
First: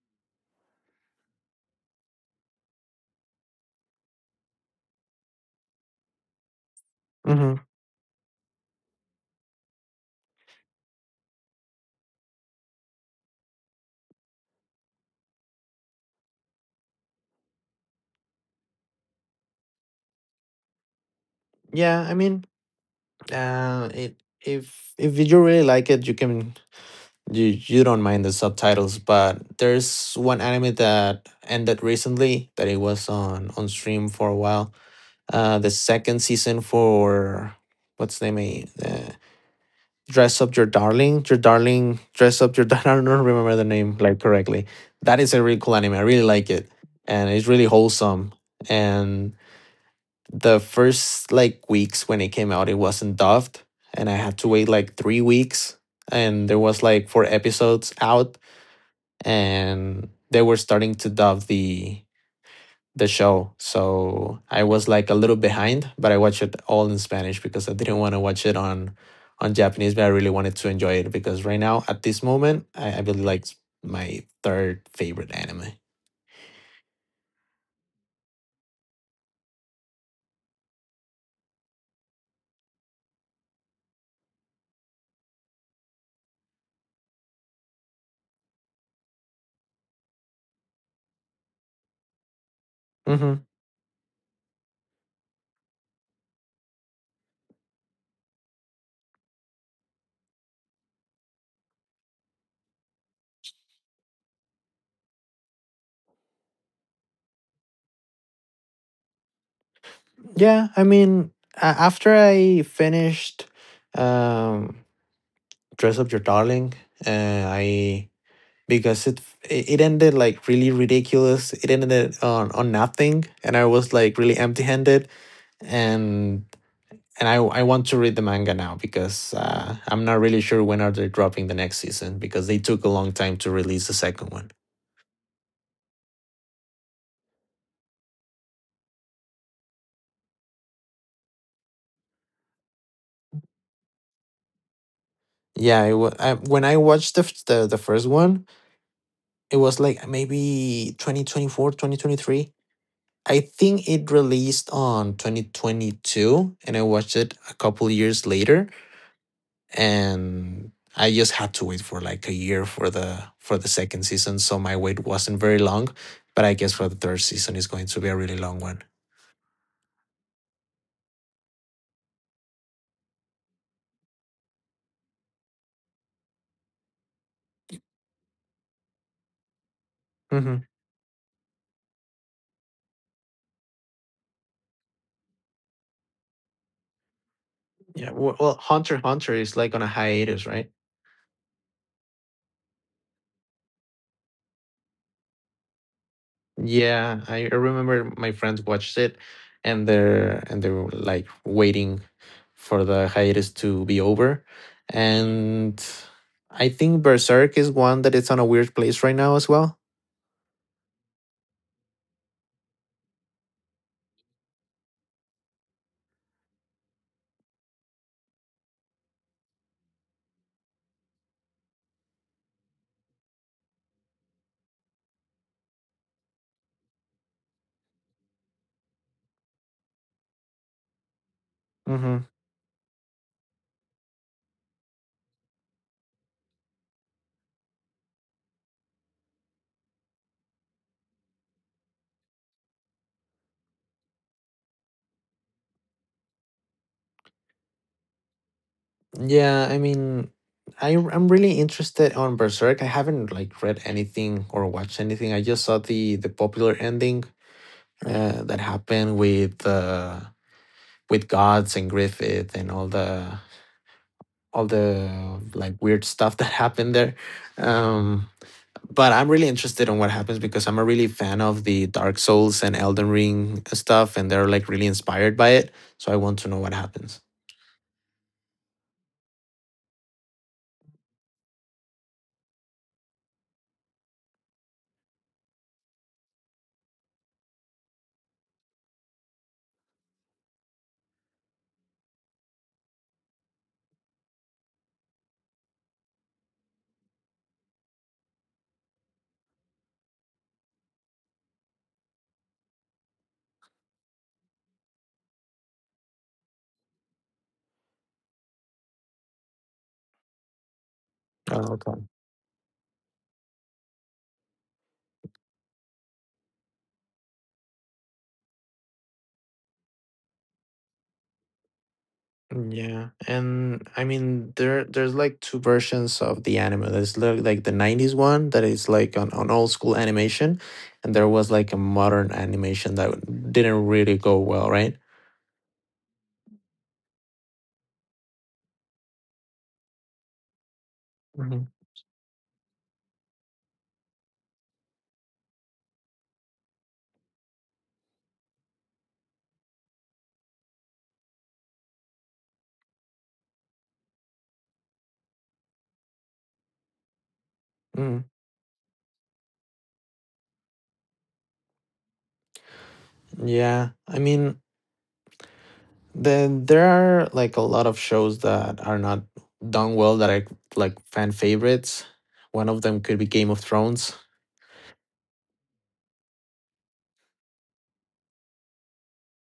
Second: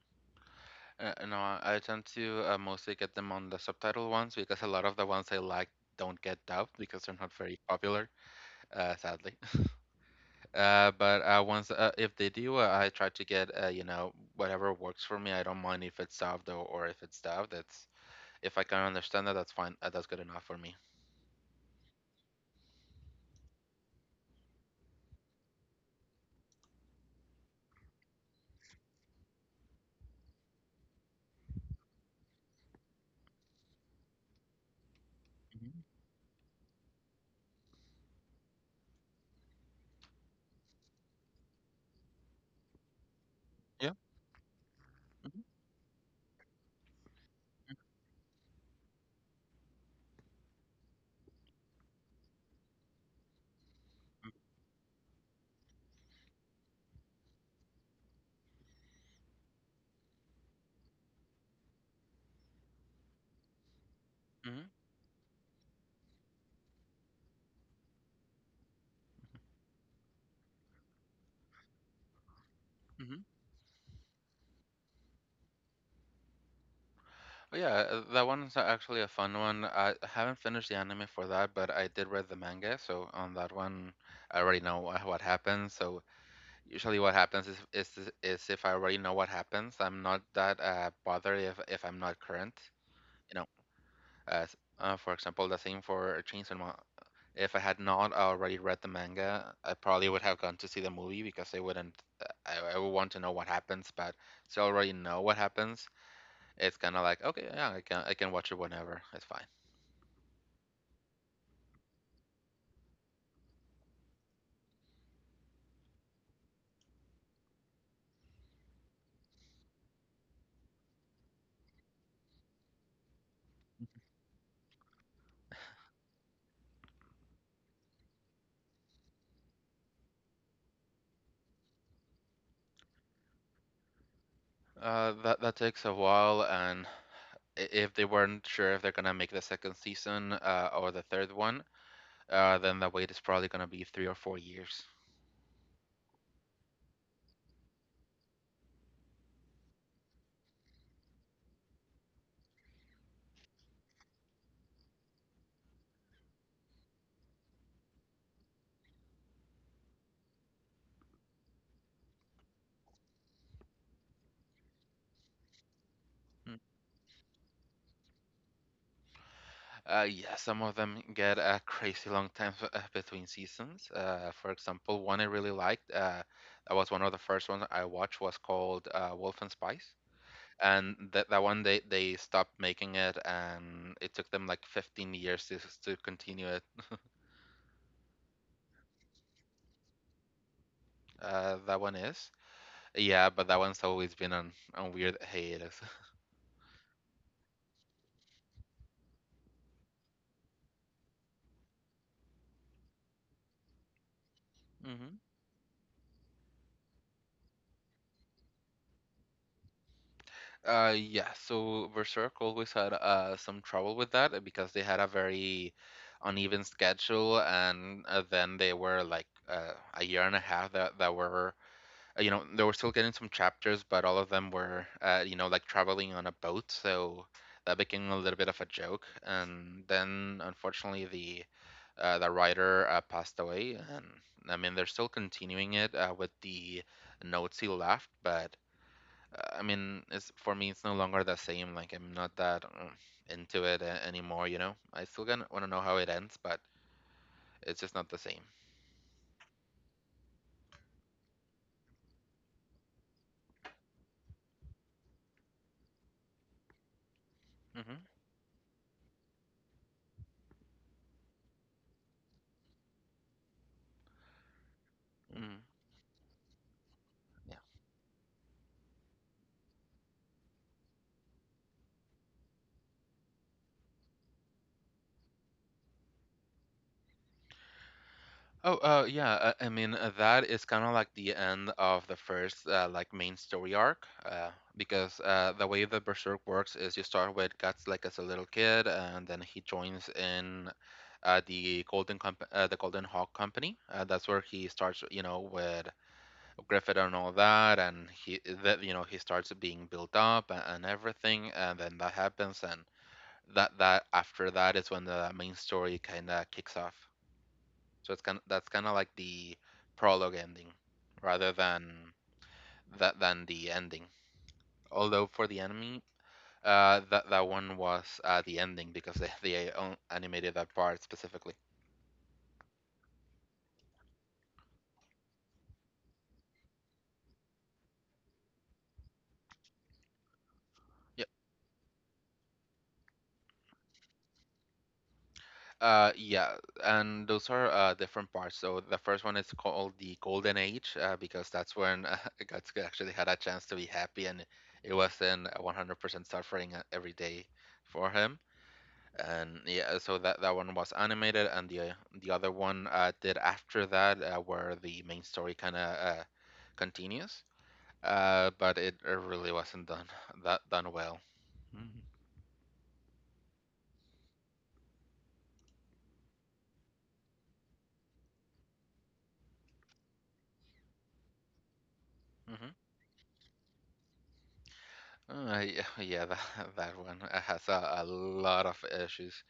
[SPEAKER 1] No, I tend to mostly get them on the subtitle ones because a lot of the ones I like don't get dubbed because they're not
[SPEAKER 2] Hmm.
[SPEAKER 1] very popular, sadly. But once If they do, I try to get you know whatever works for me. I don't mind if it's dubbed or if it's dubbed. That's if I can understand that, that's fine. That's good enough for me.
[SPEAKER 2] Yeah, I mean, it if you really like it, you can you don't mind the subtitles. But there's one anime that ended recently that it was on stream for a while. The
[SPEAKER 1] Mhm.
[SPEAKER 2] second season for what's the name? Dress up your darling, your darling. Dress up your. I don't remember the
[SPEAKER 1] Yeah.
[SPEAKER 2] name like correctly. That is
[SPEAKER 1] Mm-hmm.
[SPEAKER 2] a really cool anime. I really like it, and it's really wholesome. And the first like weeks when it came out, it wasn't dubbed, and I had to wait like 3 weeks, and there was like 4 episodes out, and they were starting to dub the show, so I was like a little behind, but I watched it all in Spanish because I didn't want to watch it on Japanese, but I really wanted to enjoy it because right now at this moment, I
[SPEAKER 1] Mm-hmm.
[SPEAKER 2] really like my third favorite anime.
[SPEAKER 1] Oh, yeah, that one's actually a fun one. I haven't finished the anime for that, but I did read the manga, so on that one, I already know what happens. So usually, what happens is if I already know what happens, I'm not that bothered if I'm not current.
[SPEAKER 2] Hmm.
[SPEAKER 1] You know, as for example, the same for Chainsaw Man. If I had not already read the manga, I probably would have gone to see the movie because I wouldn't. I would want to know what happens, but so I already know what happens. It's kind of like okay, yeah, I can watch it whenever. It's fine.
[SPEAKER 2] Yeah, I mean, after I finished um dress up your darling, uh, I because it ended like really ridiculous, it ended on nothing and I was like really empty handed, and and I want to read the manga now, because I'm not really sure when are they dropping the next season, because they took a long time to release the second one.
[SPEAKER 1] That that takes a while, and if they weren't sure if they're gonna make the second season or the third one, uh, then the wait is probably gonna be 3 or 4 years.
[SPEAKER 2] Yeah, when I watched the, f- the first one, it was like maybe 2024, 2023. I think it released on 2022 and I watched it a couple years later, and I just had to wait for like a year for the second season, so my wait wasn't very long, but I
[SPEAKER 1] Mm.
[SPEAKER 2] guess for the third season is going to be a really long one.
[SPEAKER 1] Yeah, some of them get a crazy long time between seasons. For example, one I really liked, that was one of the first ones I watched, was called Wolf and Spice.
[SPEAKER 2] Hmm.
[SPEAKER 1] And that one, they stopped making it, and it took them like 15 years to continue it.
[SPEAKER 2] Yeah, well, Hunter x Hunter is like on a hiatus, right?
[SPEAKER 1] That one is. Yeah, but that one's always been on weird hiatus.
[SPEAKER 2] Yeah, I remember my friends watched it and they were like waiting for the hiatus to be over.
[SPEAKER 1] Hmm.
[SPEAKER 2] And I think Berserk is one that it's on a weird place right now as well.
[SPEAKER 1] Yeah, so Berserk always had some trouble with that because they had a very uneven schedule, and then they were like a year and a half that were, you know, they were still getting some chapters, but all of them were, you know, like traveling on a boat, so that became a little bit of a joke. And then, unfortunately,
[SPEAKER 2] hmm
[SPEAKER 1] the writer passed away, and I mean, they're still continuing it with the notes he left, but I mean, it's for me, it's no longer the same. Like I'm not that into it anymore. You know, I still gonna want to know how it ends, but it's just not the same.
[SPEAKER 2] Yeah, I mean, I'm really interested on Berserk. I haven't like read anything or watched anything. I just saw the popular ending
[SPEAKER 1] Mm hmm.
[SPEAKER 2] that happened with gods and Griffith and all the
[SPEAKER 1] Mm hmm.
[SPEAKER 2] like weird stuff that happened there.
[SPEAKER 1] Yeah.
[SPEAKER 2] Um, but I'm really interested in what happens because I'm a really fan of the Dark Souls and Elden Ring stuff, and they're like really inspired by it. So I want to know what happens.
[SPEAKER 1] Oh, yeah. I mean, that is kind of like the end of the first like main story arc, because the way that Berserk works is you start with Guts like as a little kid, and then he joins in. The Golden the Golden Hawk Company. That's where he starts, you know, with Griffith and all that, and he that you know he starts being built up and everything, and then that happens, and that that after that is when the main story kind of kicks off. So it's kind that's kind of like the prologue ending, rather
[SPEAKER 2] Oh, okay.
[SPEAKER 1] than that than the ending. Although for the enemy, that that one was the ending because they animated that part specifically.
[SPEAKER 2] Yeah, and I mean there's like two versions of the anime. Like the 90s one that is like an old school animation, and there was like a modern animation that didn't really go well, right?
[SPEAKER 1] Yeah, and those are different parts. So the first one is called the Golden Age, because
[SPEAKER 2] hmm
[SPEAKER 1] that's when Guts actually had a chance to be happy, and it wasn't 100% suffering every day for him. And yeah, so that one was animated, and the other one did after that, where the main story kind of continues.
[SPEAKER 2] Mm,
[SPEAKER 1] But it really wasn't done that done well.
[SPEAKER 2] yeah, I mean then there are like a lot of shows that are not done well that are like fan favorites. One
[SPEAKER 1] Hmm
[SPEAKER 2] of them could be Game of Thrones.
[SPEAKER 1] Yeah, yeah, that that one has a lot of issues.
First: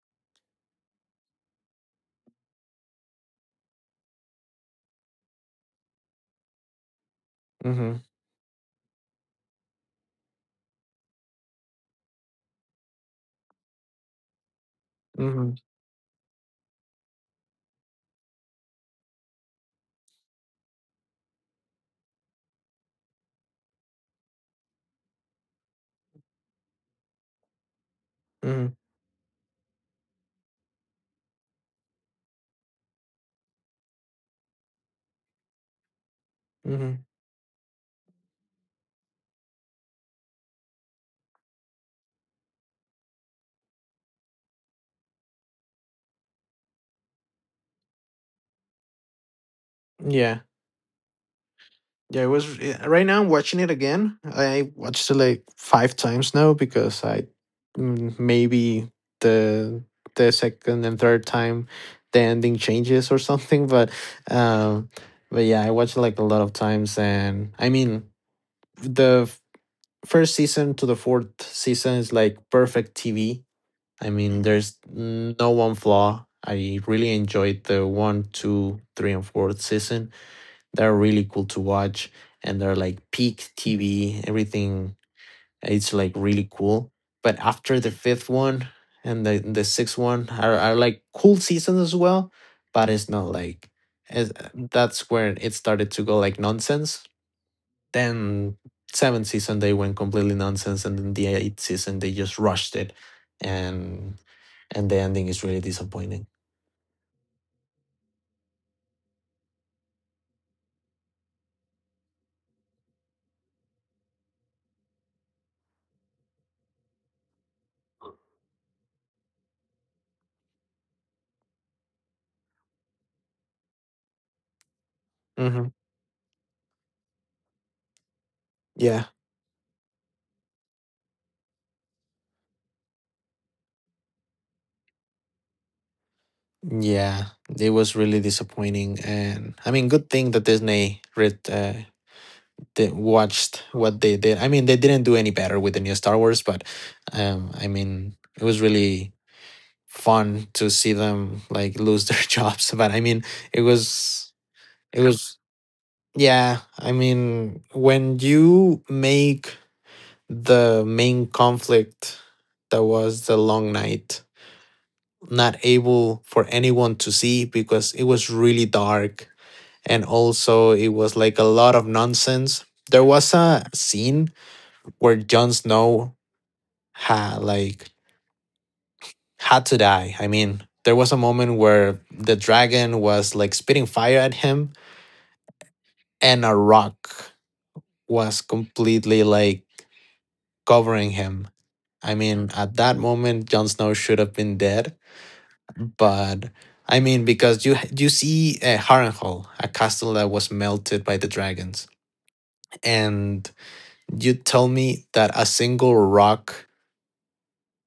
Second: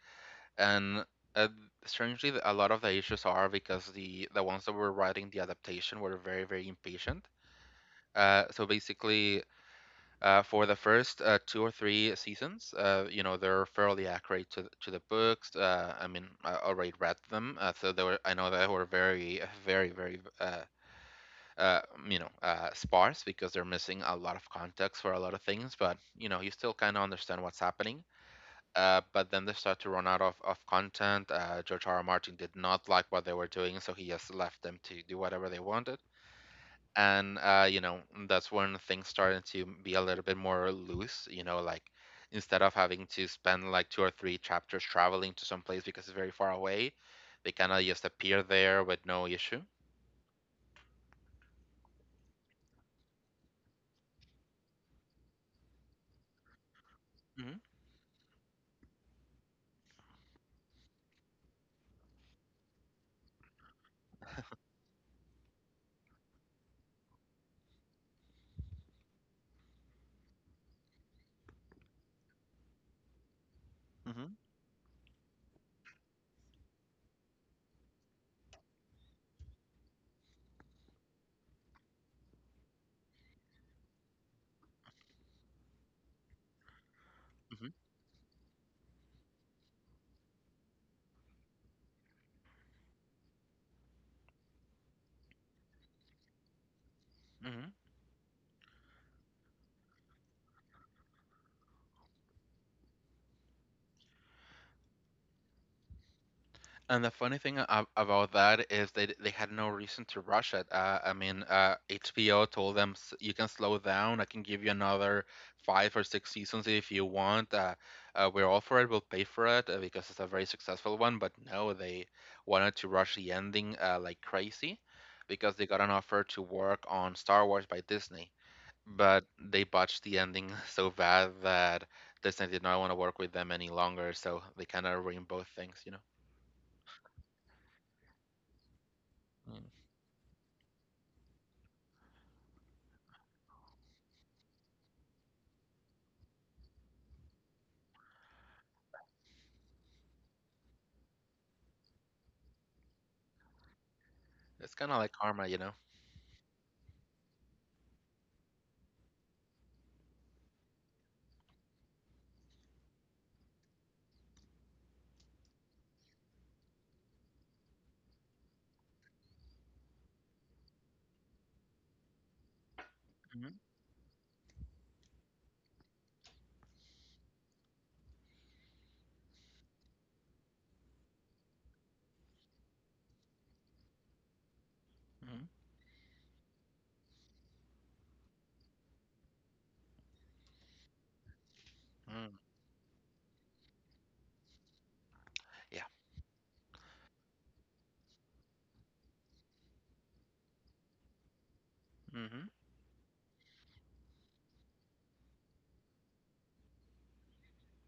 [SPEAKER 1] And uh, strangely, a lot of the issues are because the ones that were writing the adaptation were very, very impatient,
[SPEAKER 2] Mm-hmm.
[SPEAKER 1] so basically, for the first 2 or 3 seasons, you know, they're fairly accurate to, to the
[SPEAKER 2] Mm-hmm.
[SPEAKER 1] books. I mean, I already read them, so they were, I know they were very, very very uh, you know, sparse because they're missing a lot of context for a lot of things, but you know, you still kind of understand what's happening.
[SPEAKER 2] Mm-hmm.
[SPEAKER 1] But then they start to run out of content. George R. R. Martin did not like what they were doing, so he just left them to do whatever they wanted.
[SPEAKER 2] Mm-hmm.
[SPEAKER 1] And you know, that's when things started to be a little bit more loose. You know, like instead of having to spend like 2 or 3 chapters traveling to some place because it's very far away, they kind of just appear there with no issue.
[SPEAKER 2] Yeah. Yeah, it was Yeah, right now I'm watching it again. I watched it like five times now because I
[SPEAKER 1] Hmm
[SPEAKER 2] maybe the the second and third time the ending changes or something. Um, but yeah, I watched it like a lot of times, and I mean the f- first season to the fourth season is like perfect TV. I
[SPEAKER 1] hmm
[SPEAKER 2] mean, there's no one flaw. I really enjoyed the one, two, three, and fourth season. They're really cool to watch and they're like peak TV, everything. It's like really cool. But
[SPEAKER 1] hmm
[SPEAKER 2] after the fifth one and the sixth one are like cool seasons as well, but it's not like as that's where it started to go like nonsense.
[SPEAKER 1] hmm
[SPEAKER 2] Then seventh season they went completely nonsense and then the eighth season they just rushed it and and the ending is really disappointing.
[SPEAKER 1] And the funny thing about that is they had no reason to rush it. I mean, HBO told them, You can slow down. I can give you another 5 or 6 seasons if you want. We're all for it. We'll pay for it because it's a very successful one." But no, they wanted to rush the ending like crazy because
[SPEAKER 2] hmm
[SPEAKER 1] they got an offer to work on Star Wars by Disney,
[SPEAKER 2] Yeah.
[SPEAKER 1] but they botched the ending so bad that Disney did not want to work with them any longer. So they kind of ruined both things, you know.
[SPEAKER 2] Yeah, it was really disappointing, and I mean, good thing that they watched what they did. I mean, they didn't do any better with the new Star Wars, but I mean, it was really fun to see them like lose their jobs. But I mean, it was,
[SPEAKER 1] It's kind of
[SPEAKER 2] it
[SPEAKER 1] like
[SPEAKER 2] was,
[SPEAKER 1] karma, you know?
[SPEAKER 2] yeah. I mean, when you make the main conflict that was the Long Night not able for anyone to see because it was really dark and also it was like a lot of nonsense. There was
[SPEAKER 1] Hmm
[SPEAKER 2] a scene where Jon Snow had like had to die. I mean, there was a moment where the dragon was like spitting fire at him
[SPEAKER 1] hmm
[SPEAKER 2] and a rock was completely like covering him. I
[SPEAKER 1] Mm,
[SPEAKER 2] mean, at that moment Jon Snow should have been dead,
[SPEAKER 1] yeah.
[SPEAKER 2] but I mean, because you see Harrenhal, a castle that was melted by the dragons,
[SPEAKER 1] hmm
[SPEAKER 2] and you tell me that a single rock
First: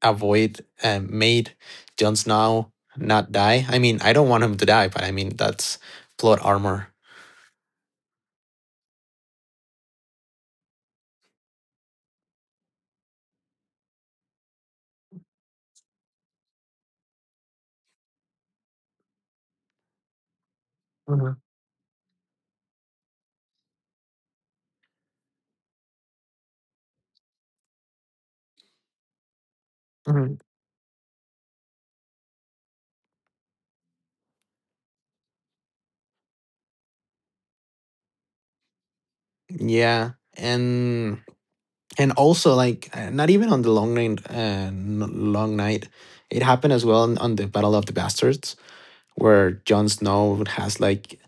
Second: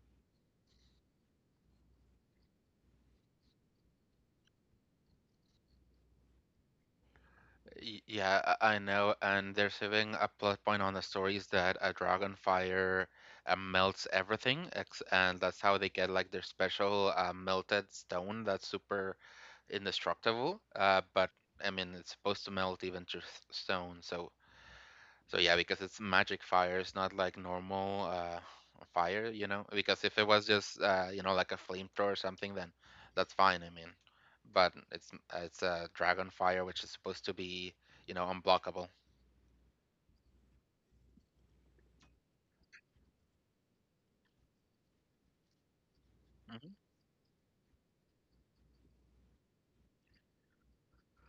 [SPEAKER 2] avoid and made Jon Snow not die? I mean, I don't want him to die, but I mean that's plot armor.
[SPEAKER 1] Yeah, I know. And they're saving a plot point on the stories that a dragon fire melts everything, ex and that's how they get like their special melted stone that's super indestructible. But
[SPEAKER 2] Mhm,
[SPEAKER 1] I mean, it's supposed to melt even just stone, so, so yeah, because it's magic fire, it's not like normal fire, you know. Because if it
[SPEAKER 2] mhm.
[SPEAKER 1] was just you know, like a flamethrower or something, then that's fine. I mean, but it's a dragon fire, which is supposed to be, you know, unblockable.
[SPEAKER 2] Yeah, and and also like not even on the long night, long night. It
[SPEAKER 1] Hmm
[SPEAKER 2] happened as well on the Battle of the Bastards, where Jon Snow has like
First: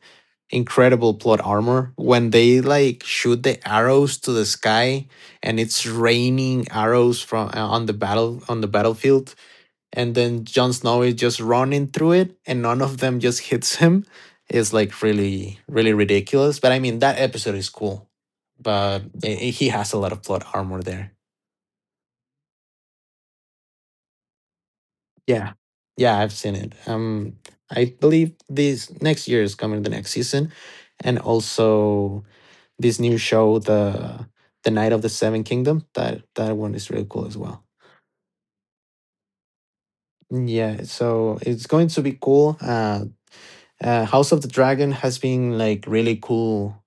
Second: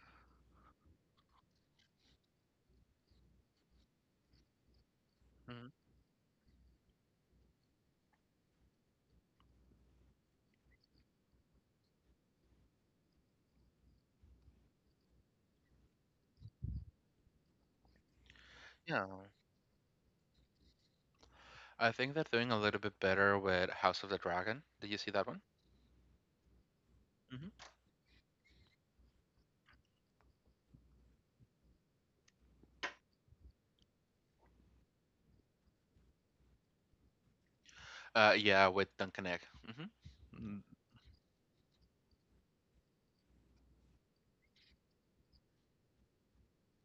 [SPEAKER 2] incredible plot armor when they like shoot the arrows to the sky and
[SPEAKER 1] hmm
[SPEAKER 2] it's raining arrows from on the battle on the battlefield and then Jon Snow is just running through it and none of them just hits him. Is like really really ridiculous but I mean that episode is cool but
[SPEAKER 1] Yeah,
[SPEAKER 2] he has a lot of plot armor there.
[SPEAKER 1] I think they're doing a little bit better with House of the Dragon. Did you see that one?
[SPEAKER 2] Yeah, yeah, I've seen it.
[SPEAKER 1] Hmm
[SPEAKER 2] I believe this next year is coming the next season, and also this new show, the Night of the Seven Kingdom. That that one is really cool as well.
[SPEAKER 1] Yeah, with Duncan Egg. Mm-hmm.
[SPEAKER 2] Yeah, so it's going to be cool. House of the Dragon has been like really cool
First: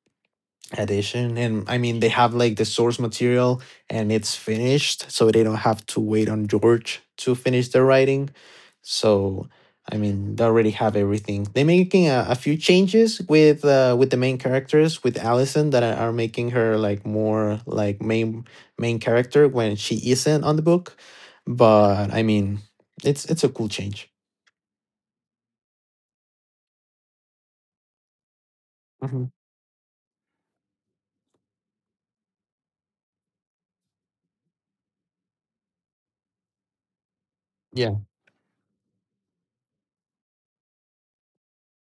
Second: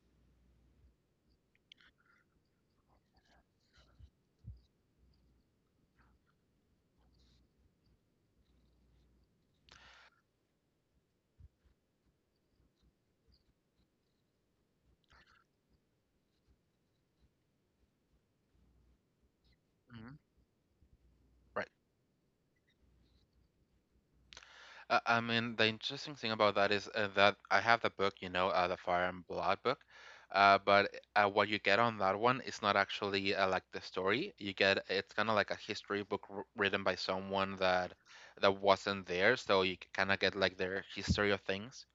[SPEAKER 2] edition and I mean they have like the source material and it's finished so they don't have to wait on george to finish the writing so I mean they already have everything. They're making a few changes with the main characters with allison that are making her like more like main character when she
[SPEAKER 1] Mm-hmm.
[SPEAKER 2] isn't on the book
[SPEAKER 1] Right.
[SPEAKER 2] but I mean it's a cool change.
[SPEAKER 1] I mean, the interesting thing about that is that I have the book, you know, the Fire
[SPEAKER 2] hmm
[SPEAKER 1] and Blood book. But what you get on that one is not actually like the story. You get, it's kind of like a history book wr written by someone that
[SPEAKER 2] yeah
[SPEAKER 1] that wasn't there, so you kind of get like their history of things.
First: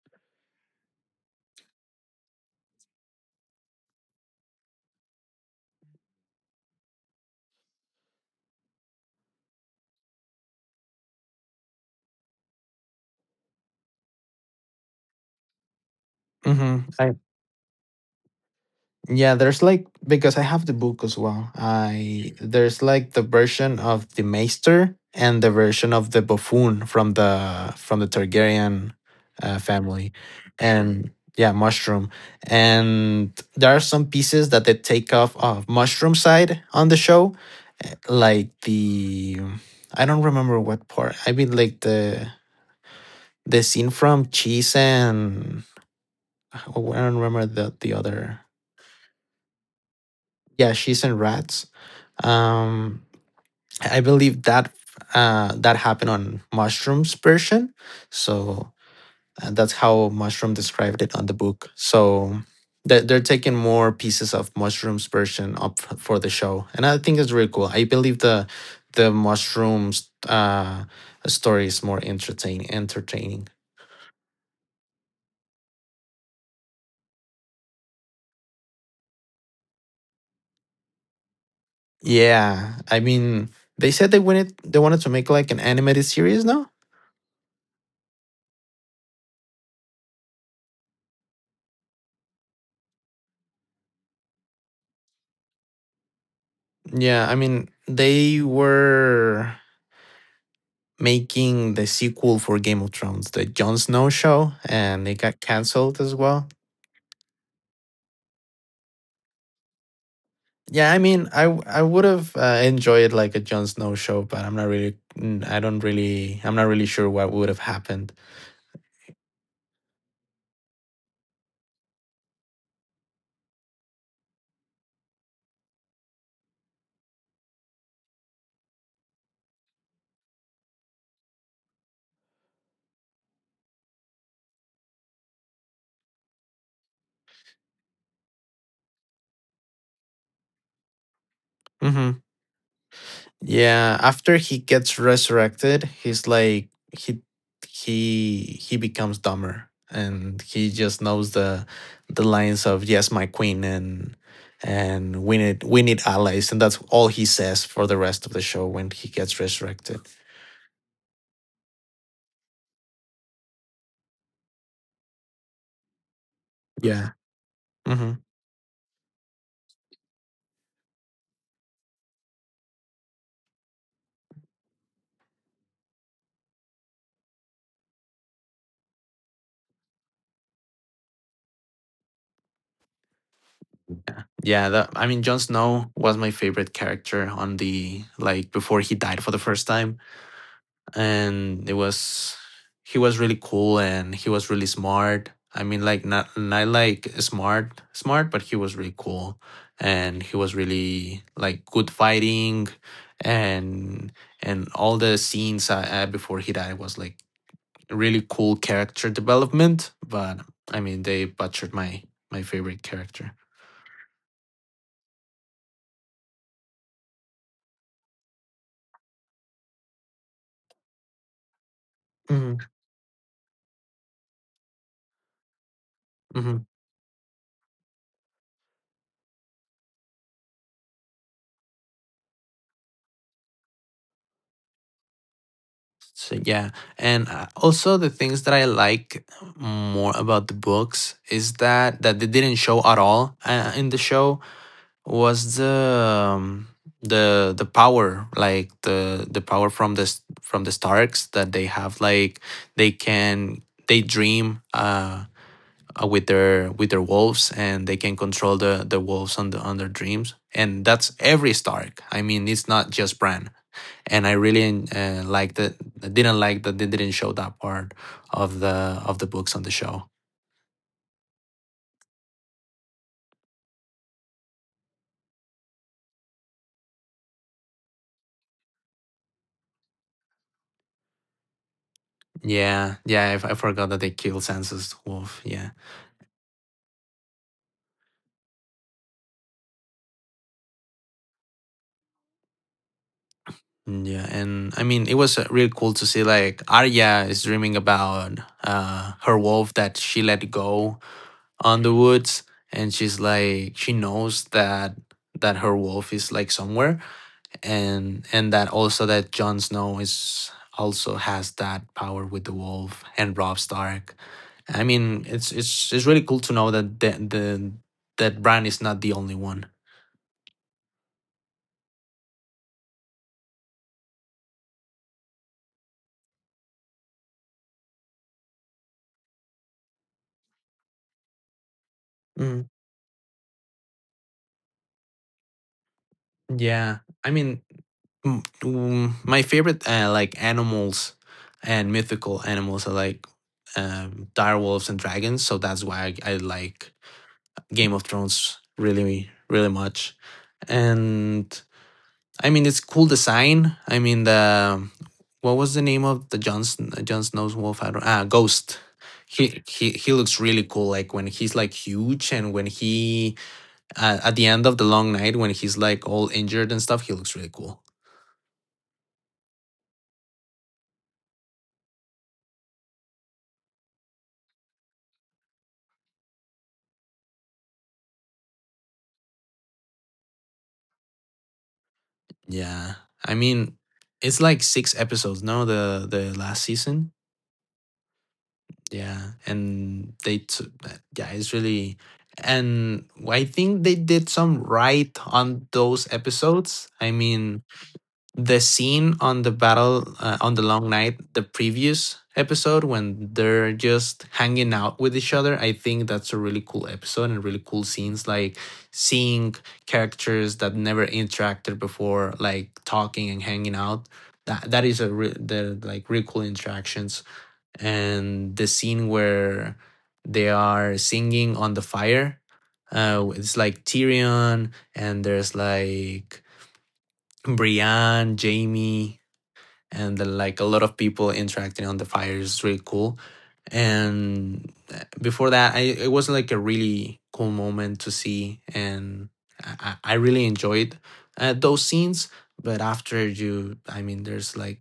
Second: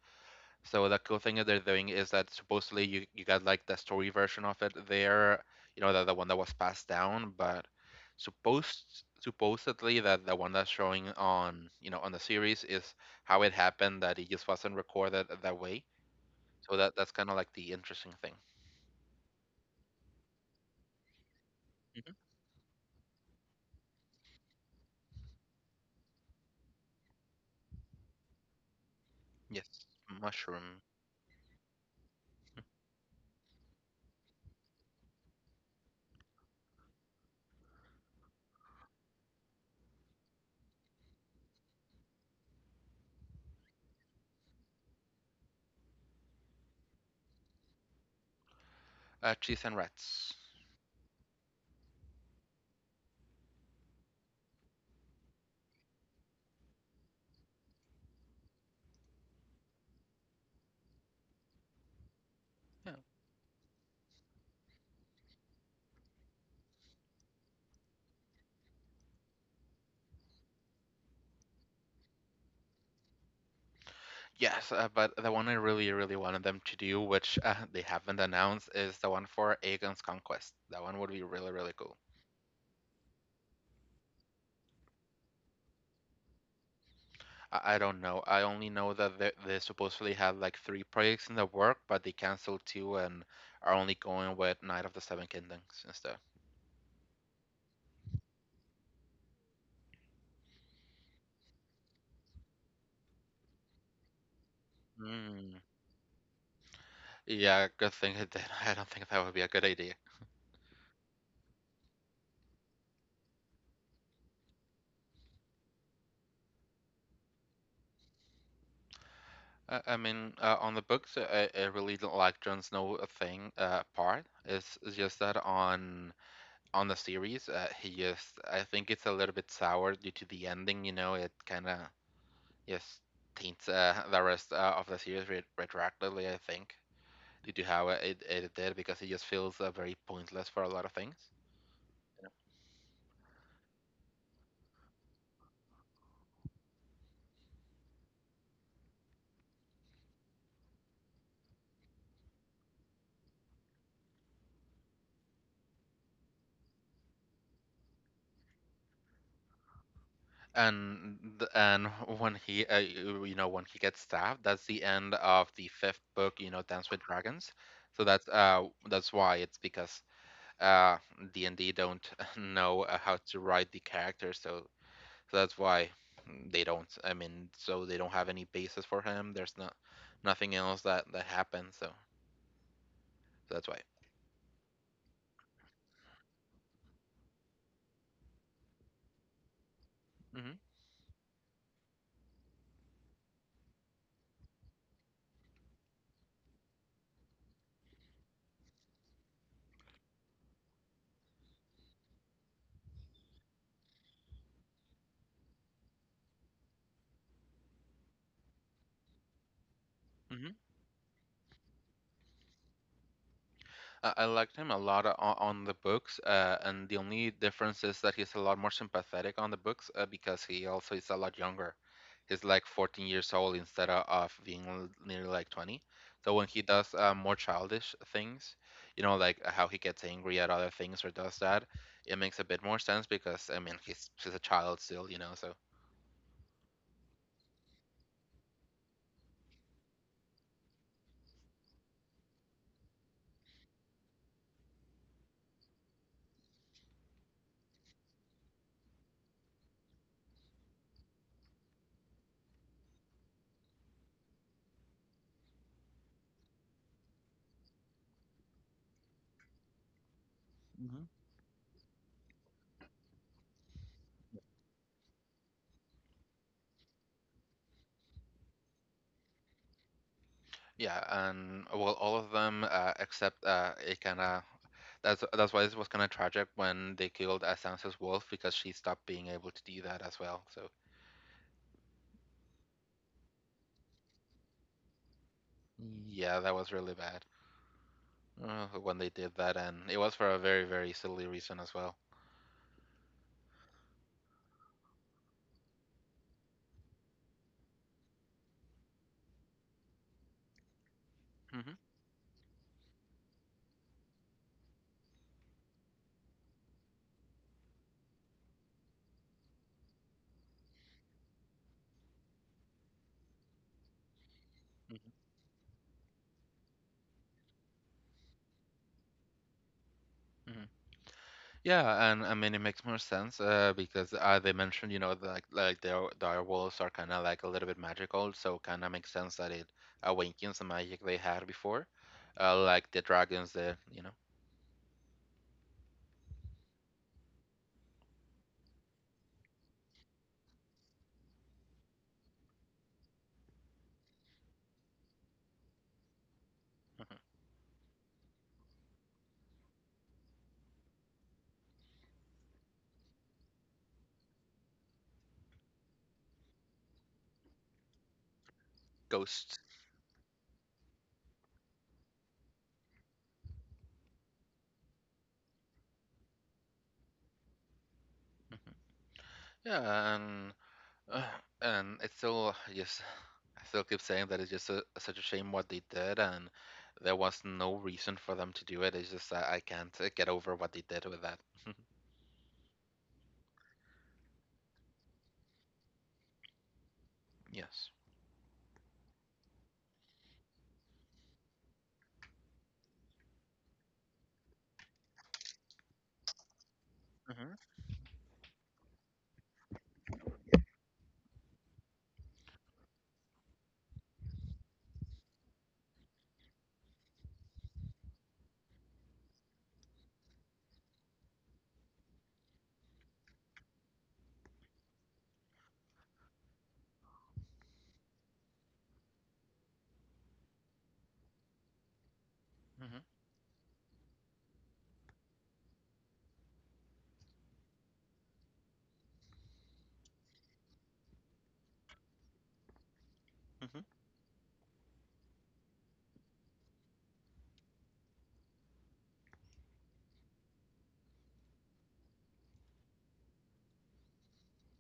[SPEAKER 1] So the cool thing that they're doing is that supposedly you got like the story version of it there, you know, the one that was passed down, but supposedly that the one that's showing on, you know, on the series is how it happened, that it just wasn't recorded that way. So
[SPEAKER 2] hmm
[SPEAKER 1] that's kind of like the interesting thing.
[SPEAKER 2] Yeah, there's like because I have the book as well.
[SPEAKER 1] Hmm
[SPEAKER 2] I There's like the version of the Maester and the version of the buffoon from the Targaryen
[SPEAKER 1] Yes,
[SPEAKER 2] family,
[SPEAKER 1] mushroom,
[SPEAKER 2] and yeah, mushroom. And there are some pieces that they take off of mushroom side on the show, eh, like the I don't remember what part. I mean, like the scene from Cheese and I don't remember the other.
[SPEAKER 1] cheese and rats.
[SPEAKER 2] Yeah, she's in Rats. Um, I believe that that happened on Mushroom's version. So that's how Mushroom described it on the book. So
[SPEAKER 1] Yeah.
[SPEAKER 2] they're taking more pieces of Mushroom's version for the show, and I think it's really cool. I believe the Mushroom's story is more entertaining. Entertaining.
[SPEAKER 1] Yes, but the one I really, really wanted them to do, which they haven't announced, is the one for Aegon's Conquest. That one would be really, really cool.
[SPEAKER 2] Yeah, I mean, they said they wanted to make like an animated series now.
[SPEAKER 1] I don't know. I only know that they supposedly had like three projects in the work, but they canceled two and are only going with Night of the Seven Kingdoms instead.
[SPEAKER 2] Yeah, I mean, they were making the sequel for Game of Thrones, the Jon Snow show, and it got
[SPEAKER 1] Mm.
[SPEAKER 2] canceled as well.
[SPEAKER 1] Yeah, good thing it did. I don't think that would be a good idea.
[SPEAKER 2] Yeah, I mean, I would have enjoyed like a Jon Snow show, but I'm not really, mm, I don't really, I'm not really sure what would have happened.
[SPEAKER 1] I mean, on the books, I really don't like Jon Snow thing part. It's just that on the series, he just, I think it's a little bit sour due to the ending. You know, it kind of just taints the rest of the series retroactively, I think. Did you have it edited? Because it just feels very pointless for a lot of things.
[SPEAKER 2] hmm Yeah, after he gets resurrected, he's like he becomes dumber, and he just knows the lines of "Yes, my queen," and we need allies, and that's all he says for the rest of the show when he gets resurrected.
[SPEAKER 1] And and when he, you know, when he gets stabbed, that's the end of the fifth book, you know, Dance with
[SPEAKER 2] Yeah.
[SPEAKER 1] Dragons. So
[SPEAKER 2] hmm
[SPEAKER 1] that's why it's, because uh D&D don't know how to write the character. So, so that's why they don't, I mean, so they don't have any basis for him. There's not nothing else that that happens, so, so that's why.
[SPEAKER 2] Yeah. Yeah. That I mean, Jon Snow was my favorite character on the like before he died for the first time.
[SPEAKER 1] Hmm
[SPEAKER 2] And it was he was really cool and he was really smart. I mean, like not not like smart smart, but he was really cool and he was really like good fighting and and all the scenes I before he died was like really cool character development. But I mean, they butchered my my favorite character.
[SPEAKER 1] I liked him a lot on the books, and the only difference is that he's a lot more sympathetic on the books because he also is a lot younger. He's
[SPEAKER 2] Mm-hmm.
[SPEAKER 1] like 14 years old instead of being nearly like 20. So when
[SPEAKER 2] Mm-hmm.
[SPEAKER 1] he does more childish things, you know, like how he gets angry at other things or does that, it makes a bit more sense, because I mean, he's a child still, you know. So
[SPEAKER 2] So yeah, and also the things that I like more about the books is that they didn't show at all in the show was the power like the power from this from the Starks that they have like they can they dream with their wolves and they can control the wolves on the on their dreams and that's every Stark. I mean, it's not just Bran and I really liked it. I didn't like that they didn't show that part of the books on the show.
[SPEAKER 1] yeah, and well, all of them except Ikana. That's why this was kind of tragic, when they killed Sansa's wolf, because she stopped being able to do that as well. So
[SPEAKER 2] Yeah, yeah, I forgot that they killed Sansa's wolf. Yeah.
[SPEAKER 1] yeah, that was really bad when they did that, and it was for a very, very silly reason as well.
[SPEAKER 2] Yeah, and I mean it was really cool to see like Arya is dreaming about her wolf that she let go
[SPEAKER 1] Hmm
[SPEAKER 2] on the woods, and she's like she knows that that her wolf is like somewhere and that also that Jon Snow is also has that power with the wolf and Robb Stark. I mean, it's it's really cool to know that the that Bran is not the only one.
[SPEAKER 1] hmm Yeah, and I mean, it makes more sense because they mentioned, you know, like their dire wolves are kind of like a little bit magical, so kind of makes sense that it awakens the magic they had before,
[SPEAKER 2] Mm,
[SPEAKER 1] like the dragons, the, you know.
[SPEAKER 2] yeah, I mean, my favorite like animals and mythical animals are like dire wolves and dragons. So that's why I like
[SPEAKER 1] Mhm.
[SPEAKER 2] Game of Thrones really, really much. And I mean, it's cool design. I mean, the what was the name of the Snow's wolf? I don't ah Ghost.
[SPEAKER 1] Ghosts.
[SPEAKER 2] He looks really cool like when he's like huge and when he at the end of the long night when he's like all injured and stuff he looks really cool.
[SPEAKER 1] Mhm. Yeah, and Uh, and it's still just, I still keep saying that it's just a, such a shame what they did, and there was no reason for them to do it. It's just that I can't get over what they did with that.
[SPEAKER 2] Yeah, I mean, it's like six episodes no the the last season.
[SPEAKER 1] Yes.
[SPEAKER 2] Yeah, and they took yeah, it's really and I think they did some right on those episodes. I
[SPEAKER 1] hmm
[SPEAKER 2] mean, the scene on the battle on the long night, the previous episode when they're just hanging out with each other, I think that's a really cool episode and really cool scenes like seeing characters that never interacted before like talking and hanging out. That that is a re- the Like really cool interactions and the scene where they are singing on the fire.
[SPEAKER 1] hmm
[SPEAKER 2] It's like Tyrion, and there's like Brienne, Jaime, and then like a lot of people interacting on the fire is really cool.
[SPEAKER 1] hmm
[SPEAKER 2] And before that, it was like a really cool moment to see, and I really enjoyed those scenes. But after you, I mean, there's like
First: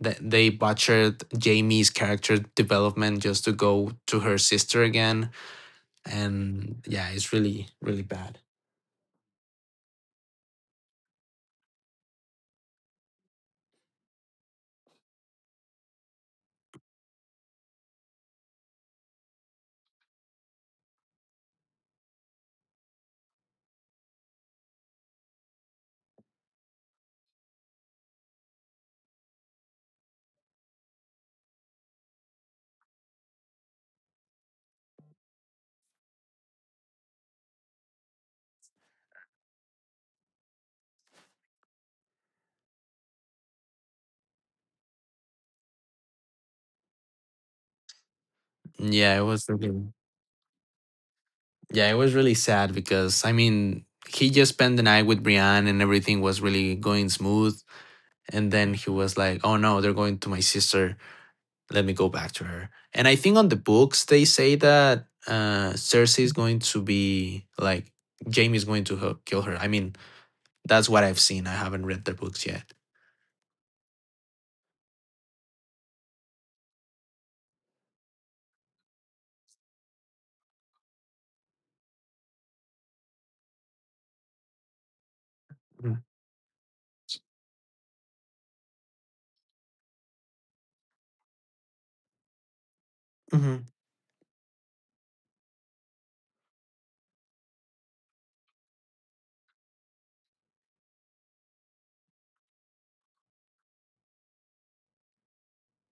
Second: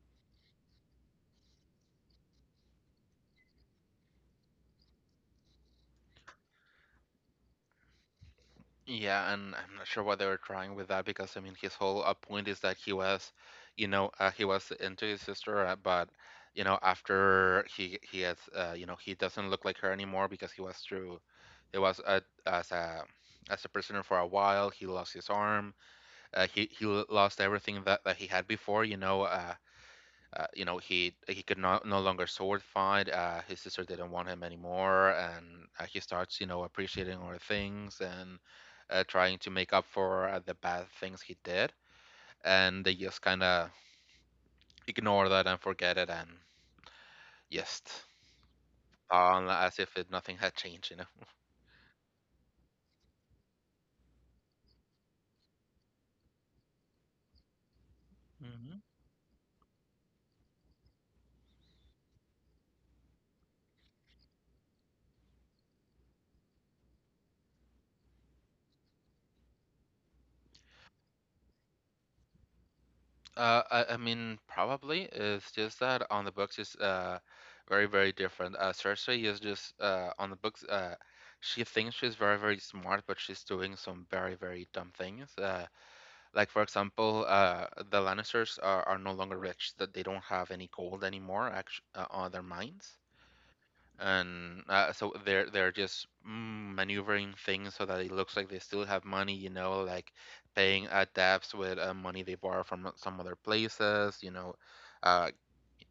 [SPEAKER 2] that they butchered Jamie's character development just to go to her sister again. And yeah, it's really, really bad.
[SPEAKER 1] Yeah, and I'm not sure what they were trying with that, because I mean, his whole point is that he was, you know, he was into his sister, but you know, after he has, you know, he doesn't look like her anymore, because he was through, he was as a as a prisoner for a while. He lost his arm. He lost everything that, that he had before. You know, you know, he could not no longer sword fight. His sister didn't want him anymore, and he starts, you know, appreciating other things and trying to make up for the bad things he did. And they just kind of ignore that and forget it and just
[SPEAKER 2] Yeah, it was
[SPEAKER 1] on as
[SPEAKER 2] really
[SPEAKER 1] if it, nothing had changed, you know.
[SPEAKER 2] yeah, it was really sad because I mean he just spent the night with Brienne and everything was really going smooth. And then he was like, oh no, they're going to my sister. Let me go back to her. And I think on the books they say that Cersei is going to be like Jamie's going to kill her. I mean, that's what I've seen. I haven't read the books yet.
[SPEAKER 1] I mean, probably. It's just that on the books is very, very different. Cersei is just on the books. She thinks she's very, very smart, but she's doing some very, very dumb things.
[SPEAKER 2] Mm.
[SPEAKER 1] Like for example, the Lannisters are no longer rich; that they don't have any gold anymore, actually, on their mines,
[SPEAKER 2] Mhm,
[SPEAKER 1] and so they're just mm, maneuvering things so that it looks like they still have money, you know, like paying debts with money they borrow from some other places, you know, uh,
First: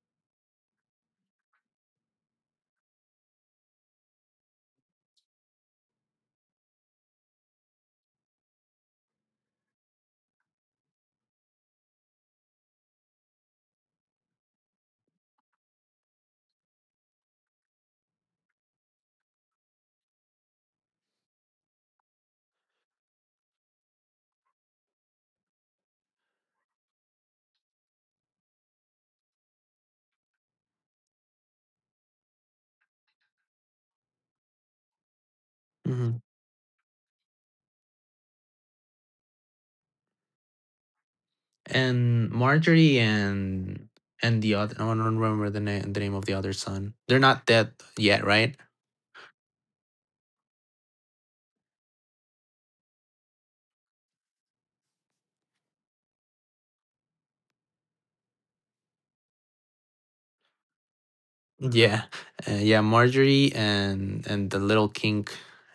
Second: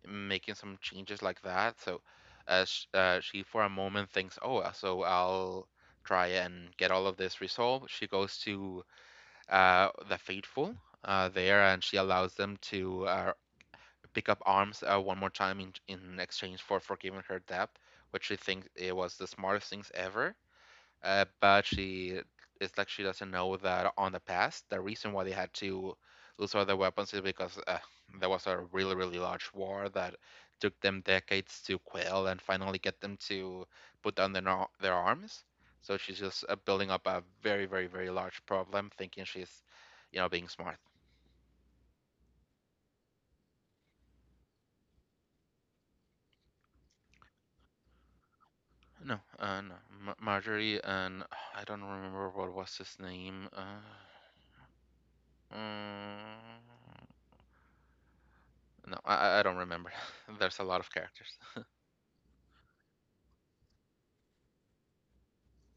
[SPEAKER 1] making some changes like that. So sh she for a moment thinks, oh, so I'll try and get all of this resolved. She goes to the faithful there, and she allows them to pick up arms one more time in exchange for forgiving her debt, which she thinks it was the smartest things ever. But she, it's like she doesn't know that on the past the reason why they had to lose all their weapons is because there was a really, really large war that took them decades to quell and finally get them to put down their arms. So
[SPEAKER 2] mhm.
[SPEAKER 1] she's just building up a very, very, very large problem, thinking she's, you know, being smart.
[SPEAKER 2] And Marjorie and the other I don't remember the name of the other son. They're not dead yet, right?
[SPEAKER 1] No, no. Ma Marjorie and, I don't remember what was his name. Mm, no, I don't remember. There's a lot of characters.
[SPEAKER 2] Yeah. Yeah, Marjorie and the little king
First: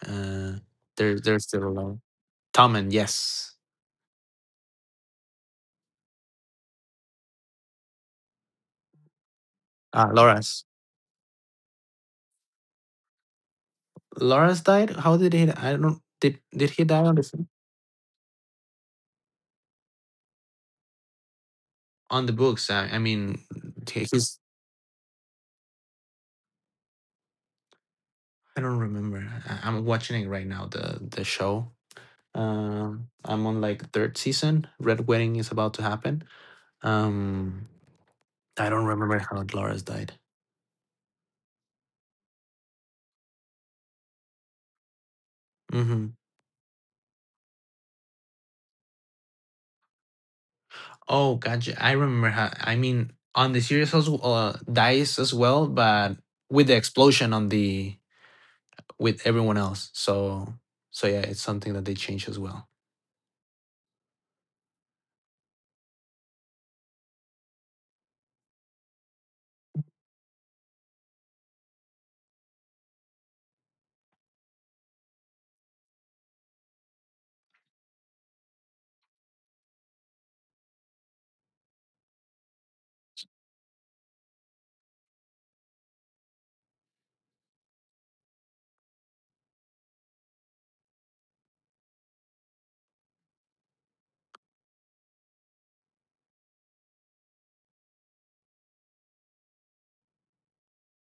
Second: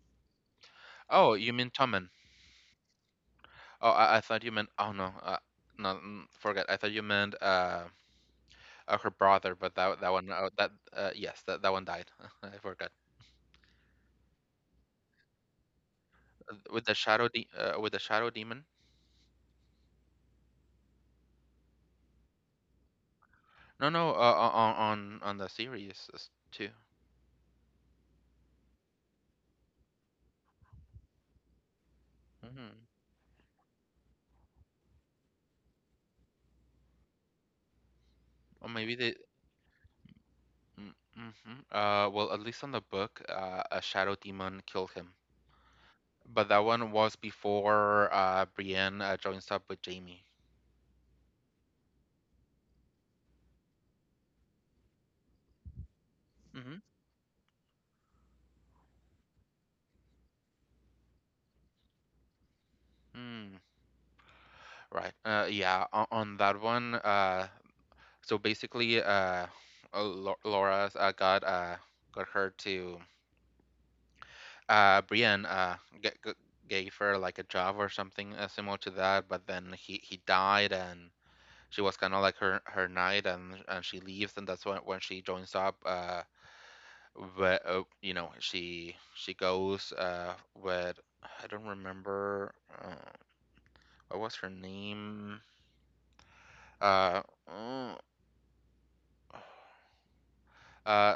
[SPEAKER 2] uh
[SPEAKER 1] Oh,
[SPEAKER 2] they're
[SPEAKER 1] you
[SPEAKER 2] still
[SPEAKER 1] mean
[SPEAKER 2] alive.
[SPEAKER 1] Tommen?
[SPEAKER 2] Tommen, yes.
[SPEAKER 1] Oh, I thought you meant. Oh no, no, mm, forget. I thought you meant her brother, but that
[SPEAKER 2] Ah,
[SPEAKER 1] that one,
[SPEAKER 2] Loras.
[SPEAKER 1] that yes, that that one died. I forgot.
[SPEAKER 2] Loras died? How did he I don't did he
[SPEAKER 1] With the
[SPEAKER 2] die on the
[SPEAKER 1] shadow de
[SPEAKER 2] film?
[SPEAKER 1] with the shadow demon.
[SPEAKER 2] On the books. I mean
[SPEAKER 1] No, no,
[SPEAKER 2] he's
[SPEAKER 1] on the series too.
[SPEAKER 2] I don't remember. I'm watching it right now the show.
[SPEAKER 1] Hmm
[SPEAKER 2] I'm on like third season. Red Wedding is about to happen. Um, I
[SPEAKER 1] Or
[SPEAKER 2] don't
[SPEAKER 1] maybe they.
[SPEAKER 2] remember how Dolores died.
[SPEAKER 1] Mm-hmm. Well, at least on the book, a shadow demon killed him.
[SPEAKER 2] hmm
[SPEAKER 1] But that one was before Brienne joins up with Jamie.
[SPEAKER 2] Oh, gotcha. I remember how. I mean, on the series also dies as well, but with the
[SPEAKER 1] Mm-hmm.
[SPEAKER 2] explosion on the with everyone else. So, so yeah, it's something that they change as well.
[SPEAKER 1] Mm. Right. Yeah, on that one, so basically, Laura got her to Brienne, g g gave her like a job or something similar to that. But then he died, and she was kind of like her her knight, and she leaves, and that's when she joins up. But you know, she goes with, I don't remember uh, what was her name, uh uh, uh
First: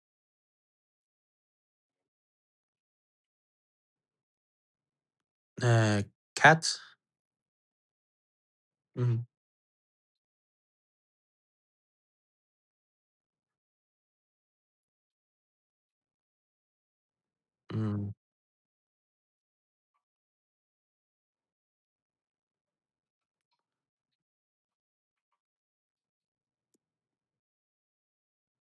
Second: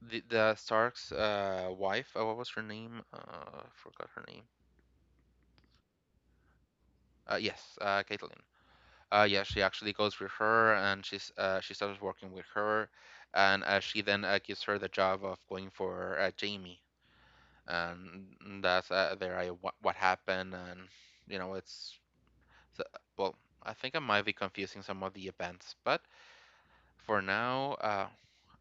[SPEAKER 1] the Stark's wife, what was her name, forgot her name.
[SPEAKER 2] Uh, cat.
[SPEAKER 1] Yes, Caitlin. Uh
[SPEAKER 2] Mhm.
[SPEAKER 1] yeah, she actually goes with her, and she's, she starts working with her, and she then gives her the job of going for Jamie,
[SPEAKER 2] mm
[SPEAKER 1] and that's, there, I what happened and you know, it's, so, well, I think I might be confusing some of the events, but for now,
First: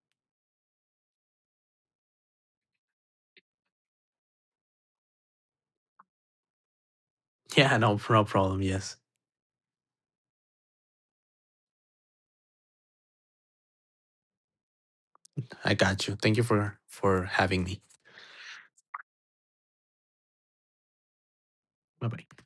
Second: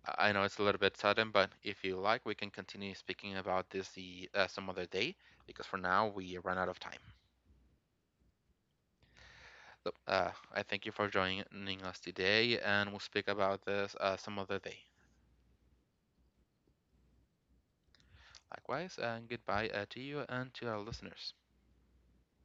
[SPEAKER 1] I know it's a little bit sudden, but if you like, we can continue speaking about this the some other day, because for now we run out of time.
[SPEAKER 2] Yeah, no, no problem. Yes,
[SPEAKER 1] So, I thank you for joining us today, and we'll speak about this some other day.
[SPEAKER 2] I got you. Thank you for having me.
[SPEAKER 1] Likewise, and goodbye to you and to our listeners.
[SPEAKER 2] Bye bye.